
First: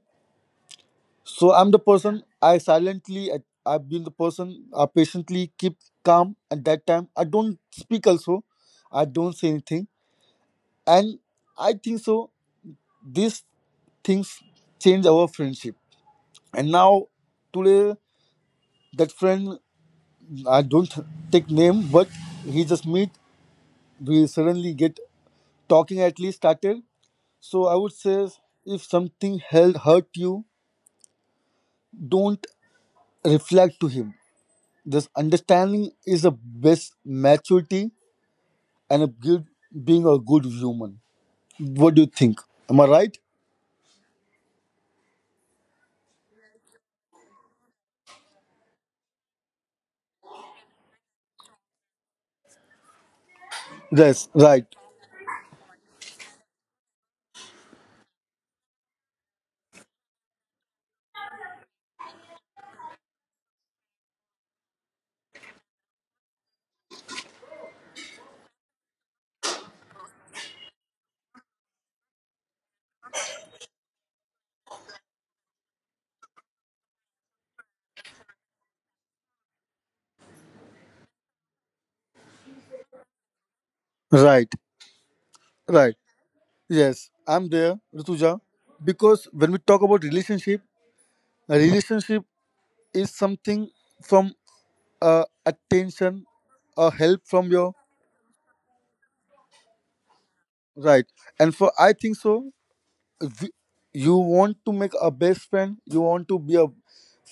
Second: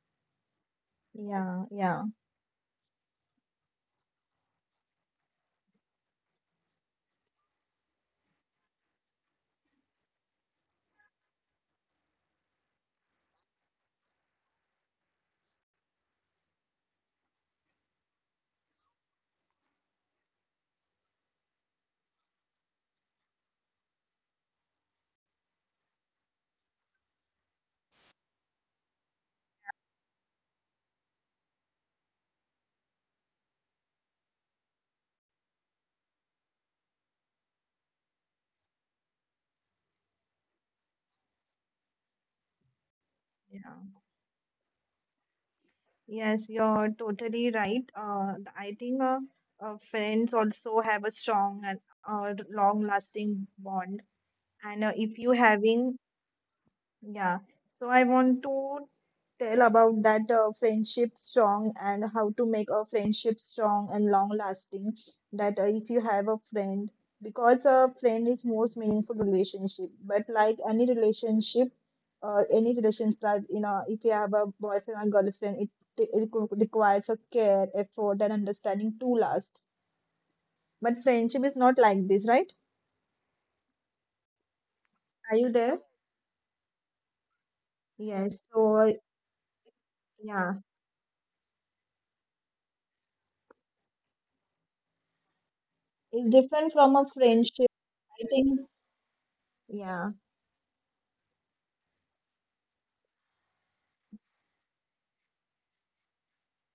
S2: So
S1: Yeah.
S2: I'm the
S1: Yeah.
S2: person, I silently I've been the person, I patiently keep calm at that time, I don't speak also, I don't say anything. And I think so these things change our friendship. And now today that friend, I don't take name, but he just meet, we suddenly get talking at least started. So I would say if something held hurt you, don't reflect to him. This understanding is the best maturity, and a good being a good human. What do you think? Am I right?
S1: Yeah. Yes, you're totally right. I think friends also have a strong and long-lasting bond.
S2: Yes, right,
S1: And if you having yeah, so I want to tell about that friendship strong and how to make a friendship strong and long lasting. That if you have a friend, because a friend is most meaningful relationship. But like any relationship that you know, if you have a boyfriend or girlfriend, it requires a care, effort, and understanding to last. But friendship is not like this, right?
S2: right, right.
S1: Are you there?
S2: Yes, I'm there, Rituja.
S1: Yes.
S2: Because when we
S1: So
S2: talk about relationship,
S1: yeah,
S2: a relationship is something from attention or
S1: it's
S2: help
S1: different
S2: from
S1: from a
S2: your
S1: friendship. I think. Yeah,
S2: right. And for I think so th- you want to make a best friend, you want to be a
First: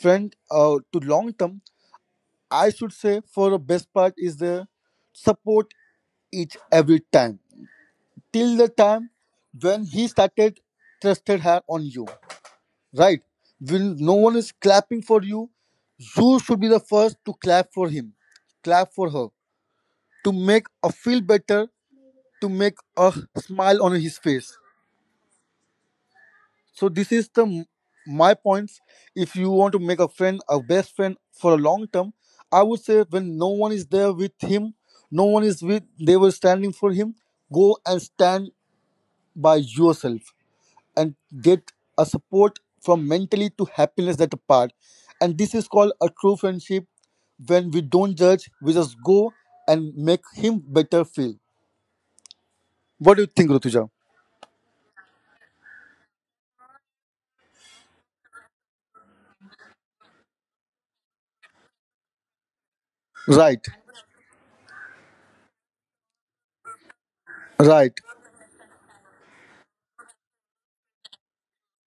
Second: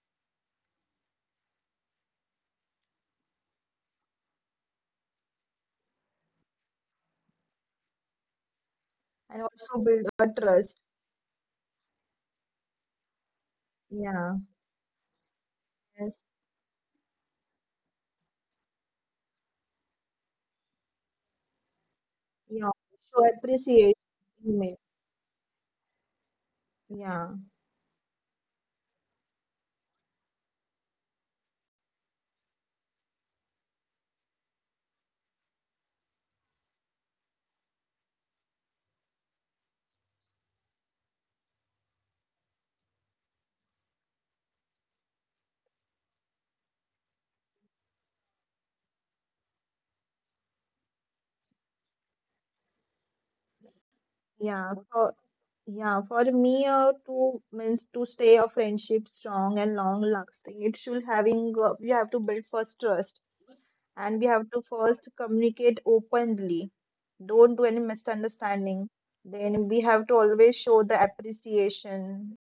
S2: friend, to long term, I should say, for the best part is the support each every time till the time
S1: and also
S2: when
S1: build
S2: he
S1: a
S2: started
S1: trust.
S2: trusted her on you, right? When no
S1: Yeah,
S2: one is clapping for you,
S1: yes,
S2: you should be the first to clap for him, clap for her, to make her feel better, to
S1: yeah,
S2: make
S1: show
S2: a
S1: appreciation.
S2: smile on his
S1: Email.
S2: face. So
S1: Yeah,
S2: this is my points. If you want to make a friend a best friend for a long term, I would say when no one is there with him, no one is with, they were standing for him, go and stand by yourself and get a support from mentally to happiness that part, and this is called a true friendship. When we don't judge, we just go and make him better feel. What do you think, rutuja?
S1: yeah. For yeah, for me, to means to stay a friendship strong and long lasting, it should having we have to build first trust,
S2: Right,
S1: and we have to first communicate openly. Don't do any
S2: right.
S1: misunderstanding. Then we have to always show the appreciation,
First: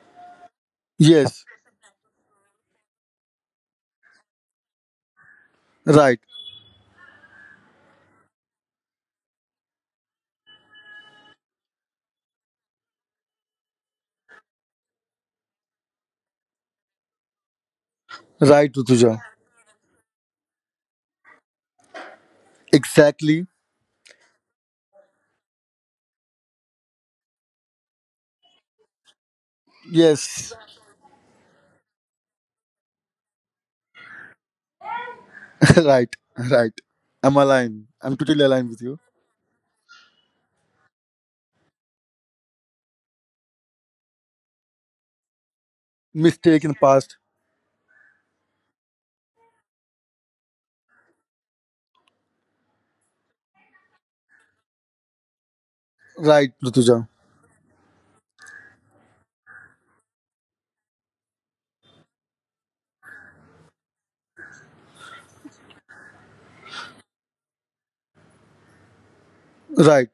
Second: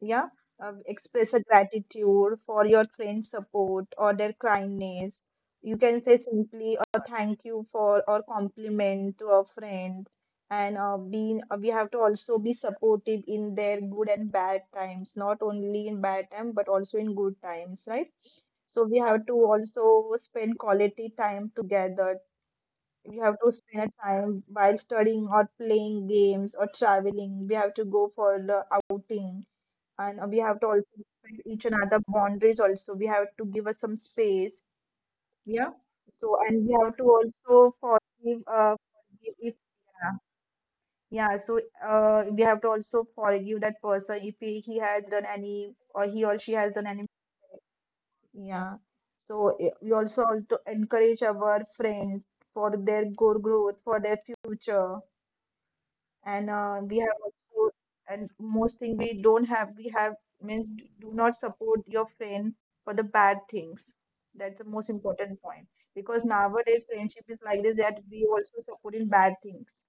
S1: yeah, express a
S2: Yes,
S1: gratitude for your friend's support or their kindness. You can say
S2: right.
S1: simply a thank you for or compliment to a friend. And being we have to also be supportive in their good and bad times, not only in bad time but also in good times, right?
S2: Right,
S1: So we
S2: rutuja.
S1: have to also spend quality time together. We have
S2: Exactly.
S1: to spend a time while studying or playing games or traveling. We have to go for the outing. And we
S2: Yes.
S1: have to also respect each another boundaries, also we have to give us some space, yeah.
S2: Right.
S1: So and
S2: Right.
S1: we have to
S2: I'm
S1: also
S2: aligned. I'm
S1: forgive
S2: totally aligned with you.
S1: forgive if yeah, yeah. So we have to also forgive that person if he has done any, or he or she
S2: Mistake
S1: has
S2: in the
S1: done any.
S2: past.
S1: Yeah. So we also have to encourage our friends for their growth, for their future. And
S2: Right,
S1: we
S2: Rutuja.
S1: have also, and most thing we don't have, we have means do not support your friend for the bad things. That's the most important point, because nowadays friendship is like this, that we also support in bad things.
S2: Right.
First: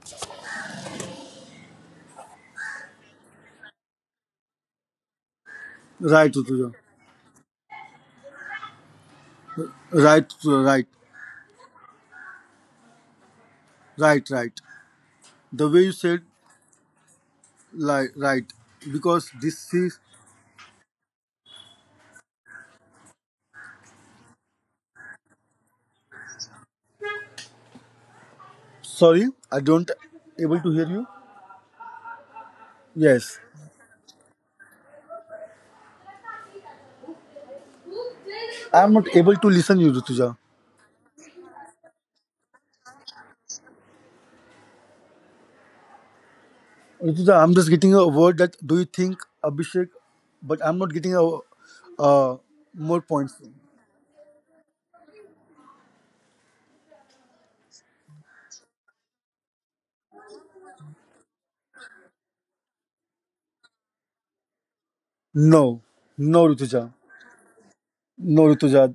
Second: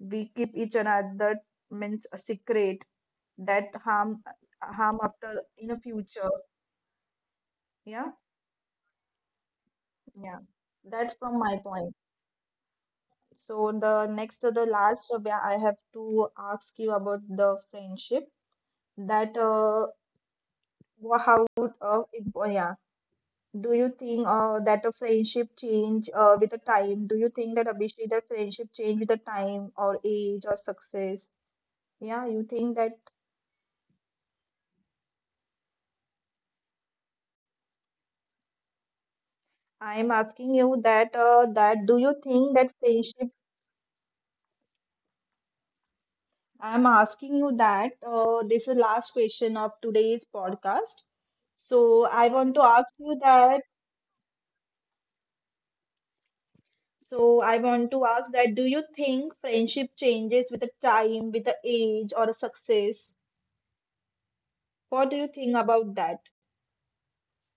S1: We keep each another means a secret that harm, harm after in the
S2: Right,
S1: future.
S2: Rutuja.
S1: Yeah.
S2: Right,
S1: Yeah,
S2: Rutuja. Right.
S1: that's from my point. So
S2: Right,
S1: the
S2: right.
S1: next to the last
S2: The
S1: where
S2: way you
S1: I have
S2: said,
S1: to ask you about the
S2: like, right.
S1: friendship,
S2: Because this
S1: that
S2: is.
S1: Wha- How would it, oh, yeah. Do you think that a friendship change with the time? Do you think that, Abhishek, that
S2: Sorry,
S1: friendship
S2: I
S1: change with the
S2: don't
S1: time
S2: able to
S1: or
S2: hear you.
S1: age or success? Yeah, you
S2: Yes.
S1: think that.
S2: I'm not able to listen you, Rutuja.
S1: I am asking you that that do you think that friendship?
S2: Rutuja, I'm just
S1: I
S2: getting
S1: am
S2: a word
S1: asking
S2: that
S1: you
S2: do you
S1: that
S2: think
S1: this
S2: Abhishek,
S1: is last
S2: but I'm
S1: question
S2: not
S1: of
S2: getting a
S1: today's podcast.
S2: more points.
S1: So I want to ask you that. So I want to ask that, do you think friendship changes with the time, with the age or a success?
S2: No, no,
S1: What do you
S2: Rutuja.
S1: think about that?
S2: No, Ritujat,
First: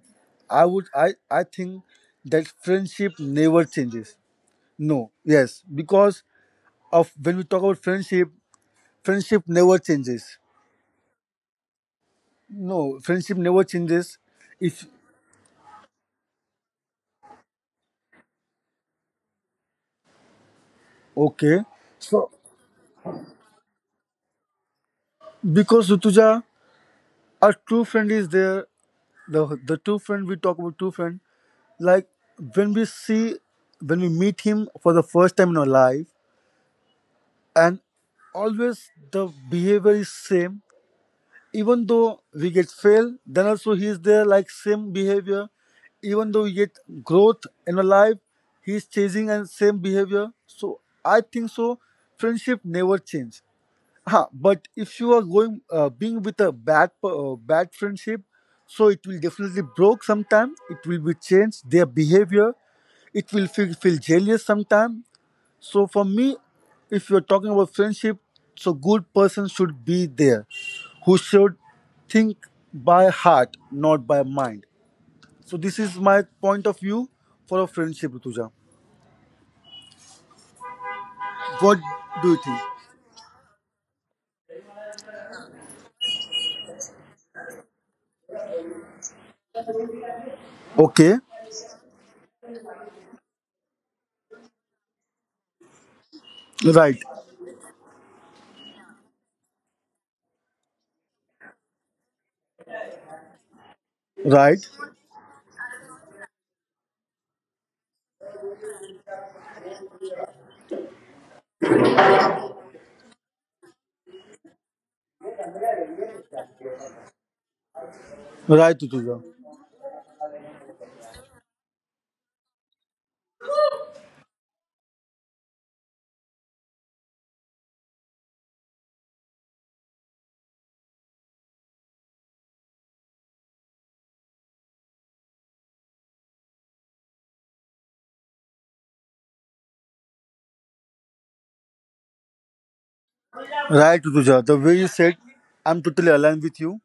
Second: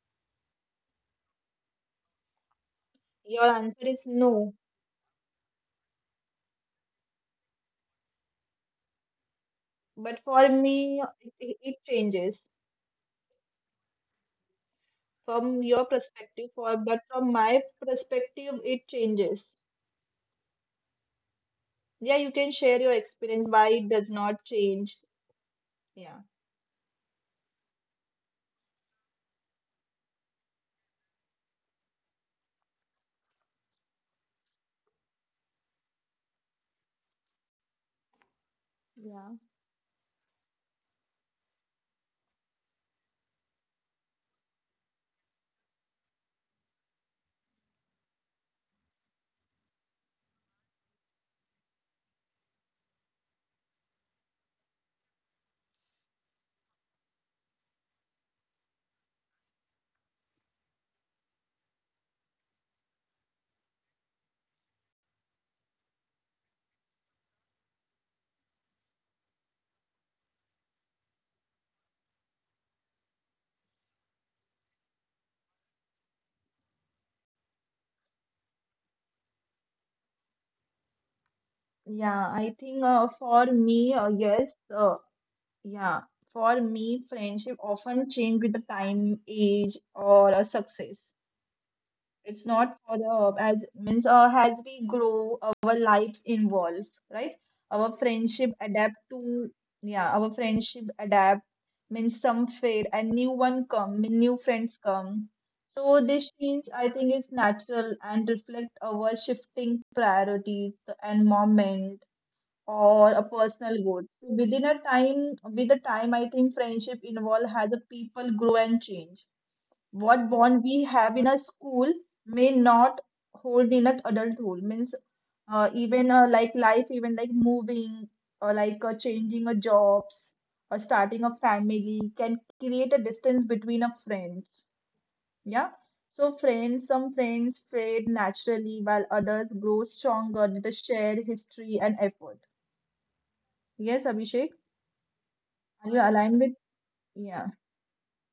S2: I would I think that friendship
S1: Your
S2: never
S1: answer is
S2: changes.
S1: no,
S2: No, yes, because of when we talk about friendship, friendship never
S1: but
S2: changes.
S1: for me, it changes.
S2: No, friendship never changes. If
S1: From your perspective. For but from my perspective, it changes.
S2: okay,
S1: Yeah, you
S2: so
S1: can share your experience why it does not change.
S2: because
S1: Yeah,
S2: Rituja, our true friend is there. The true friend, we talk about true friend, like when we see, when we meet him for the first time in our life, and always
S1: yeah,
S2: the behavior is same. Even though we get fail, then also he is there, like same behavior. Even though we get growth in our life, he is chasing and same behavior. So I think so. Friendship never change. Ha, but if you are going being with a bad friendship, so it will definitely broke sometime. It will be changed their behavior. It will feel, feel jealous sometime. So for me, if you're talking about friendship, so good person should be there, who should think by heart, not by mind. So this is my point of view for a friendship, Rituja. What
S1: yeah.
S2: do you
S1: I
S2: think?
S1: think for me, yes, yeah. For me, friendship often change with the time, age, or success.
S2: Okay,
S1: It's not for the as means as we grow, our lives involve, right?
S2: right,
S1: Our friendship adapt to yeah, our friendship adapt means some fade and new one come, mean new friends come.
S2: right,
S1: So this change, I think, is natural and reflect our shifting priorities and moment or a personal growth. Within a time, with the time, I think friendship involve as a people grow and change.
S2: right,
S1: What
S2: Rituja,
S1: bond we have in a school may not hold in an adulthood means even like life even like moving or like changing a jobs or starting a family can create a distance between a friends. Yeah. So friends some friends fade naturally while others grow stronger with a shared history and effort. Yes, Abhishek,
S2: right,
S1: are
S2: Rituja.
S1: you
S2: The way you
S1: aligned with
S2: said, I'm
S1: yeah.
S2: totally aligned with you,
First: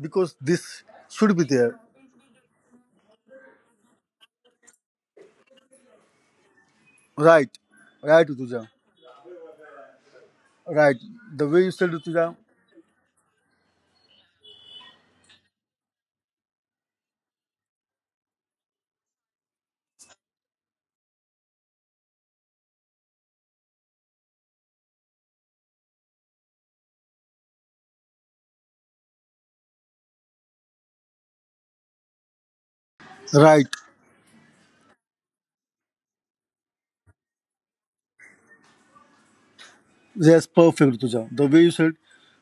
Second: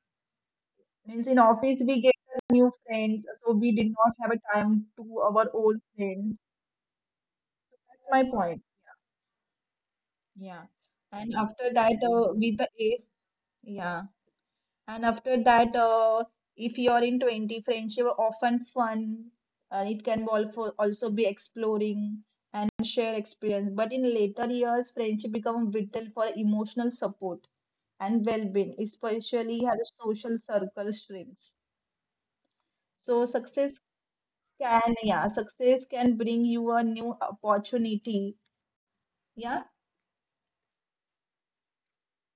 S2: because this
S1: Means
S2: should
S1: in
S2: be there.
S1: office we get new friends, so we did not have a time to our old friends.
S2: Right, right,
S1: My
S2: Rituja,
S1: point. Yeah.
S2: right. The
S1: And
S2: way you said,
S1: after that,
S2: Rituja,
S1: with the age, yeah. And after that, if you are in 20, friendship are often fun. It can also be exploring and share experience. But in later years, friendship become vital for emotional support and well-being, especially as social circle shrinks. So
S2: right.
S1: success can yeah success can bring you a new opportunity, yeah,
S2: Yes, perfect, Rutuja. The way you said,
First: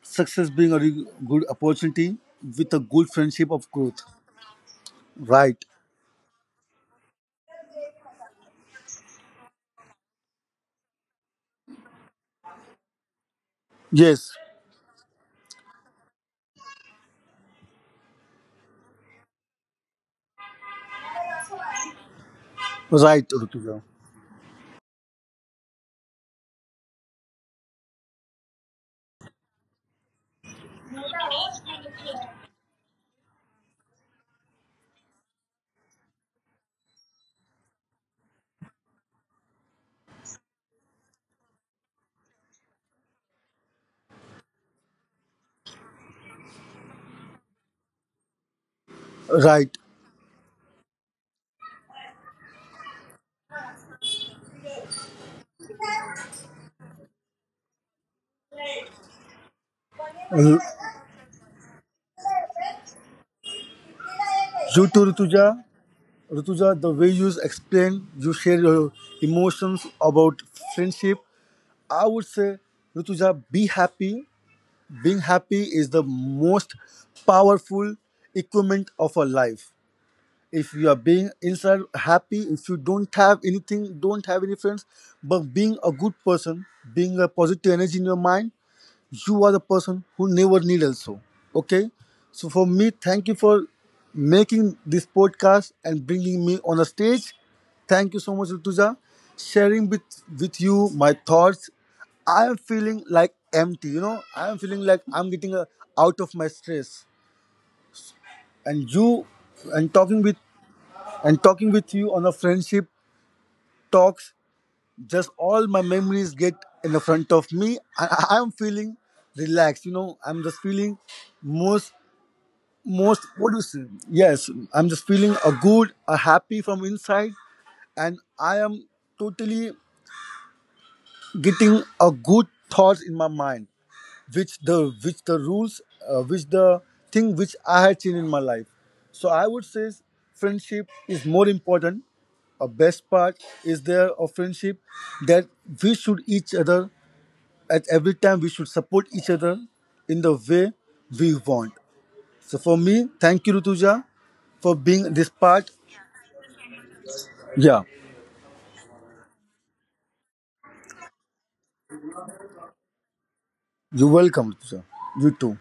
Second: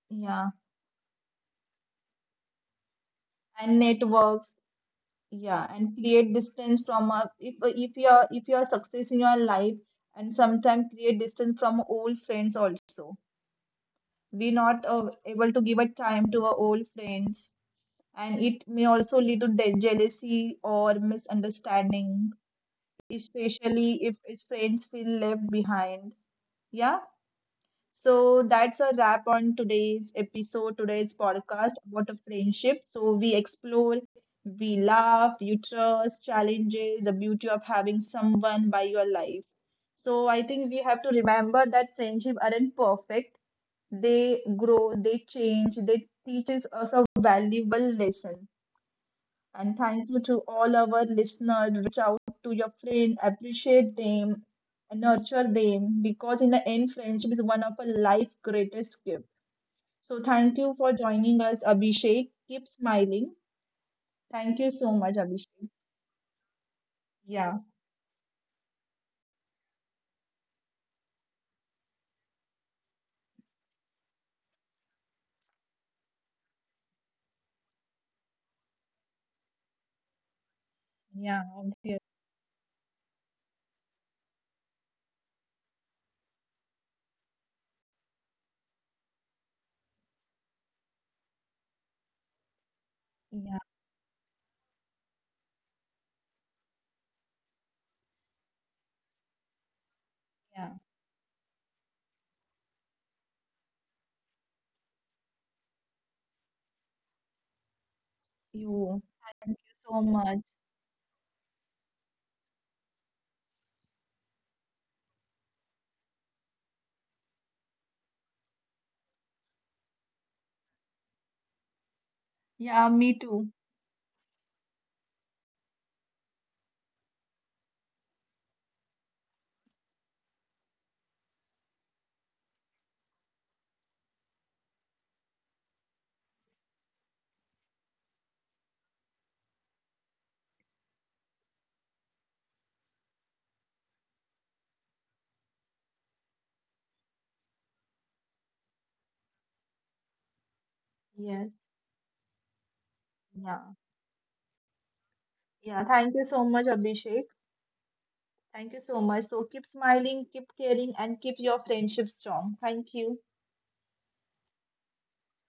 S2: success
S1: yeah,
S2: being a good opportunity with a good friendship of
S1: and
S2: growth.
S1: networks,
S2: Right.
S1: yeah, and create distance from a if if you're success in your life and sometimes create distance from old friends also.
S2: Yes,
S1: We not able to give a time to our old friends, and it may also lead to jealousy or misunderstanding,
S2: right, Rutuja.
S1: especially if friends feel left behind, yeah. So that's a wrap on today's episode, today's podcast about a friendship. So we explore, we laugh, you trust, challenges, the beauty of having someone by your life. So I think we have to remember that friendship aren't perfect. They grow, they change, they teaches us a valuable lesson. And
S2: Right.
S1: thank you to all our listeners. Reach out to your friend, appreciate them, and nurture them because, in the end, friendship is one of our life's greatest gifts. So,
S2: Uh,
S1: thank you for joining us, Abhishek. Keep smiling. Thank you
S2: You
S1: so
S2: too,
S1: much,
S2: Rutuja.
S1: Abhishek.
S2: Rutuja, the way you
S1: Yeah,
S2: explain, you share your emotions about friendship. I would say, Rutuja, be happy. Being happy is the most powerful equipment of a life. If you are being
S1: yeah,
S2: inside
S1: I'm here.
S2: happy, if you don't have anything, don't have any friends, but being a good person, being a positive energy in your mind, you are the person who never need also. Okay, so for me, thank you for
S1: Yeah,
S2: making this podcast and bringing me on a stage. Thank you so much, Rituja, sharing with
S1: yeah.
S2: you my thoughts. I am feeling like empty, you know. I am feeling like I'm getting out of my stress. And
S1: You.
S2: you,
S1: Thank you
S2: and
S1: so
S2: talking with,
S1: much.
S2: and talking with you on a friendship talks, just all my memories get in the front of me. I am feeling relaxed, you know, I'm just feeling most,
S1: Yeah,
S2: most,
S1: me
S2: what do you
S1: too.
S2: say? Yes, I'm just feeling a good a happy from inside, and I am totally getting a good thoughts in my mind, which the rules, which the thing which I had seen in my life. So I would say friendship is more important, a best part is there of friendship, that we should each other, at every time we should support each other in the way we
S1: Yes.
S2: want. So for me, thank you,
S1: Yeah.
S2: rutuja, for being this part.
S1: Yeah. Thank you so much, Abhishek.
S2: Yeah,
S1: Thank you so much. So keep smiling, keep caring, and keep your friendship strong. Thank you.
S2: you're welcome, rutuja. You too.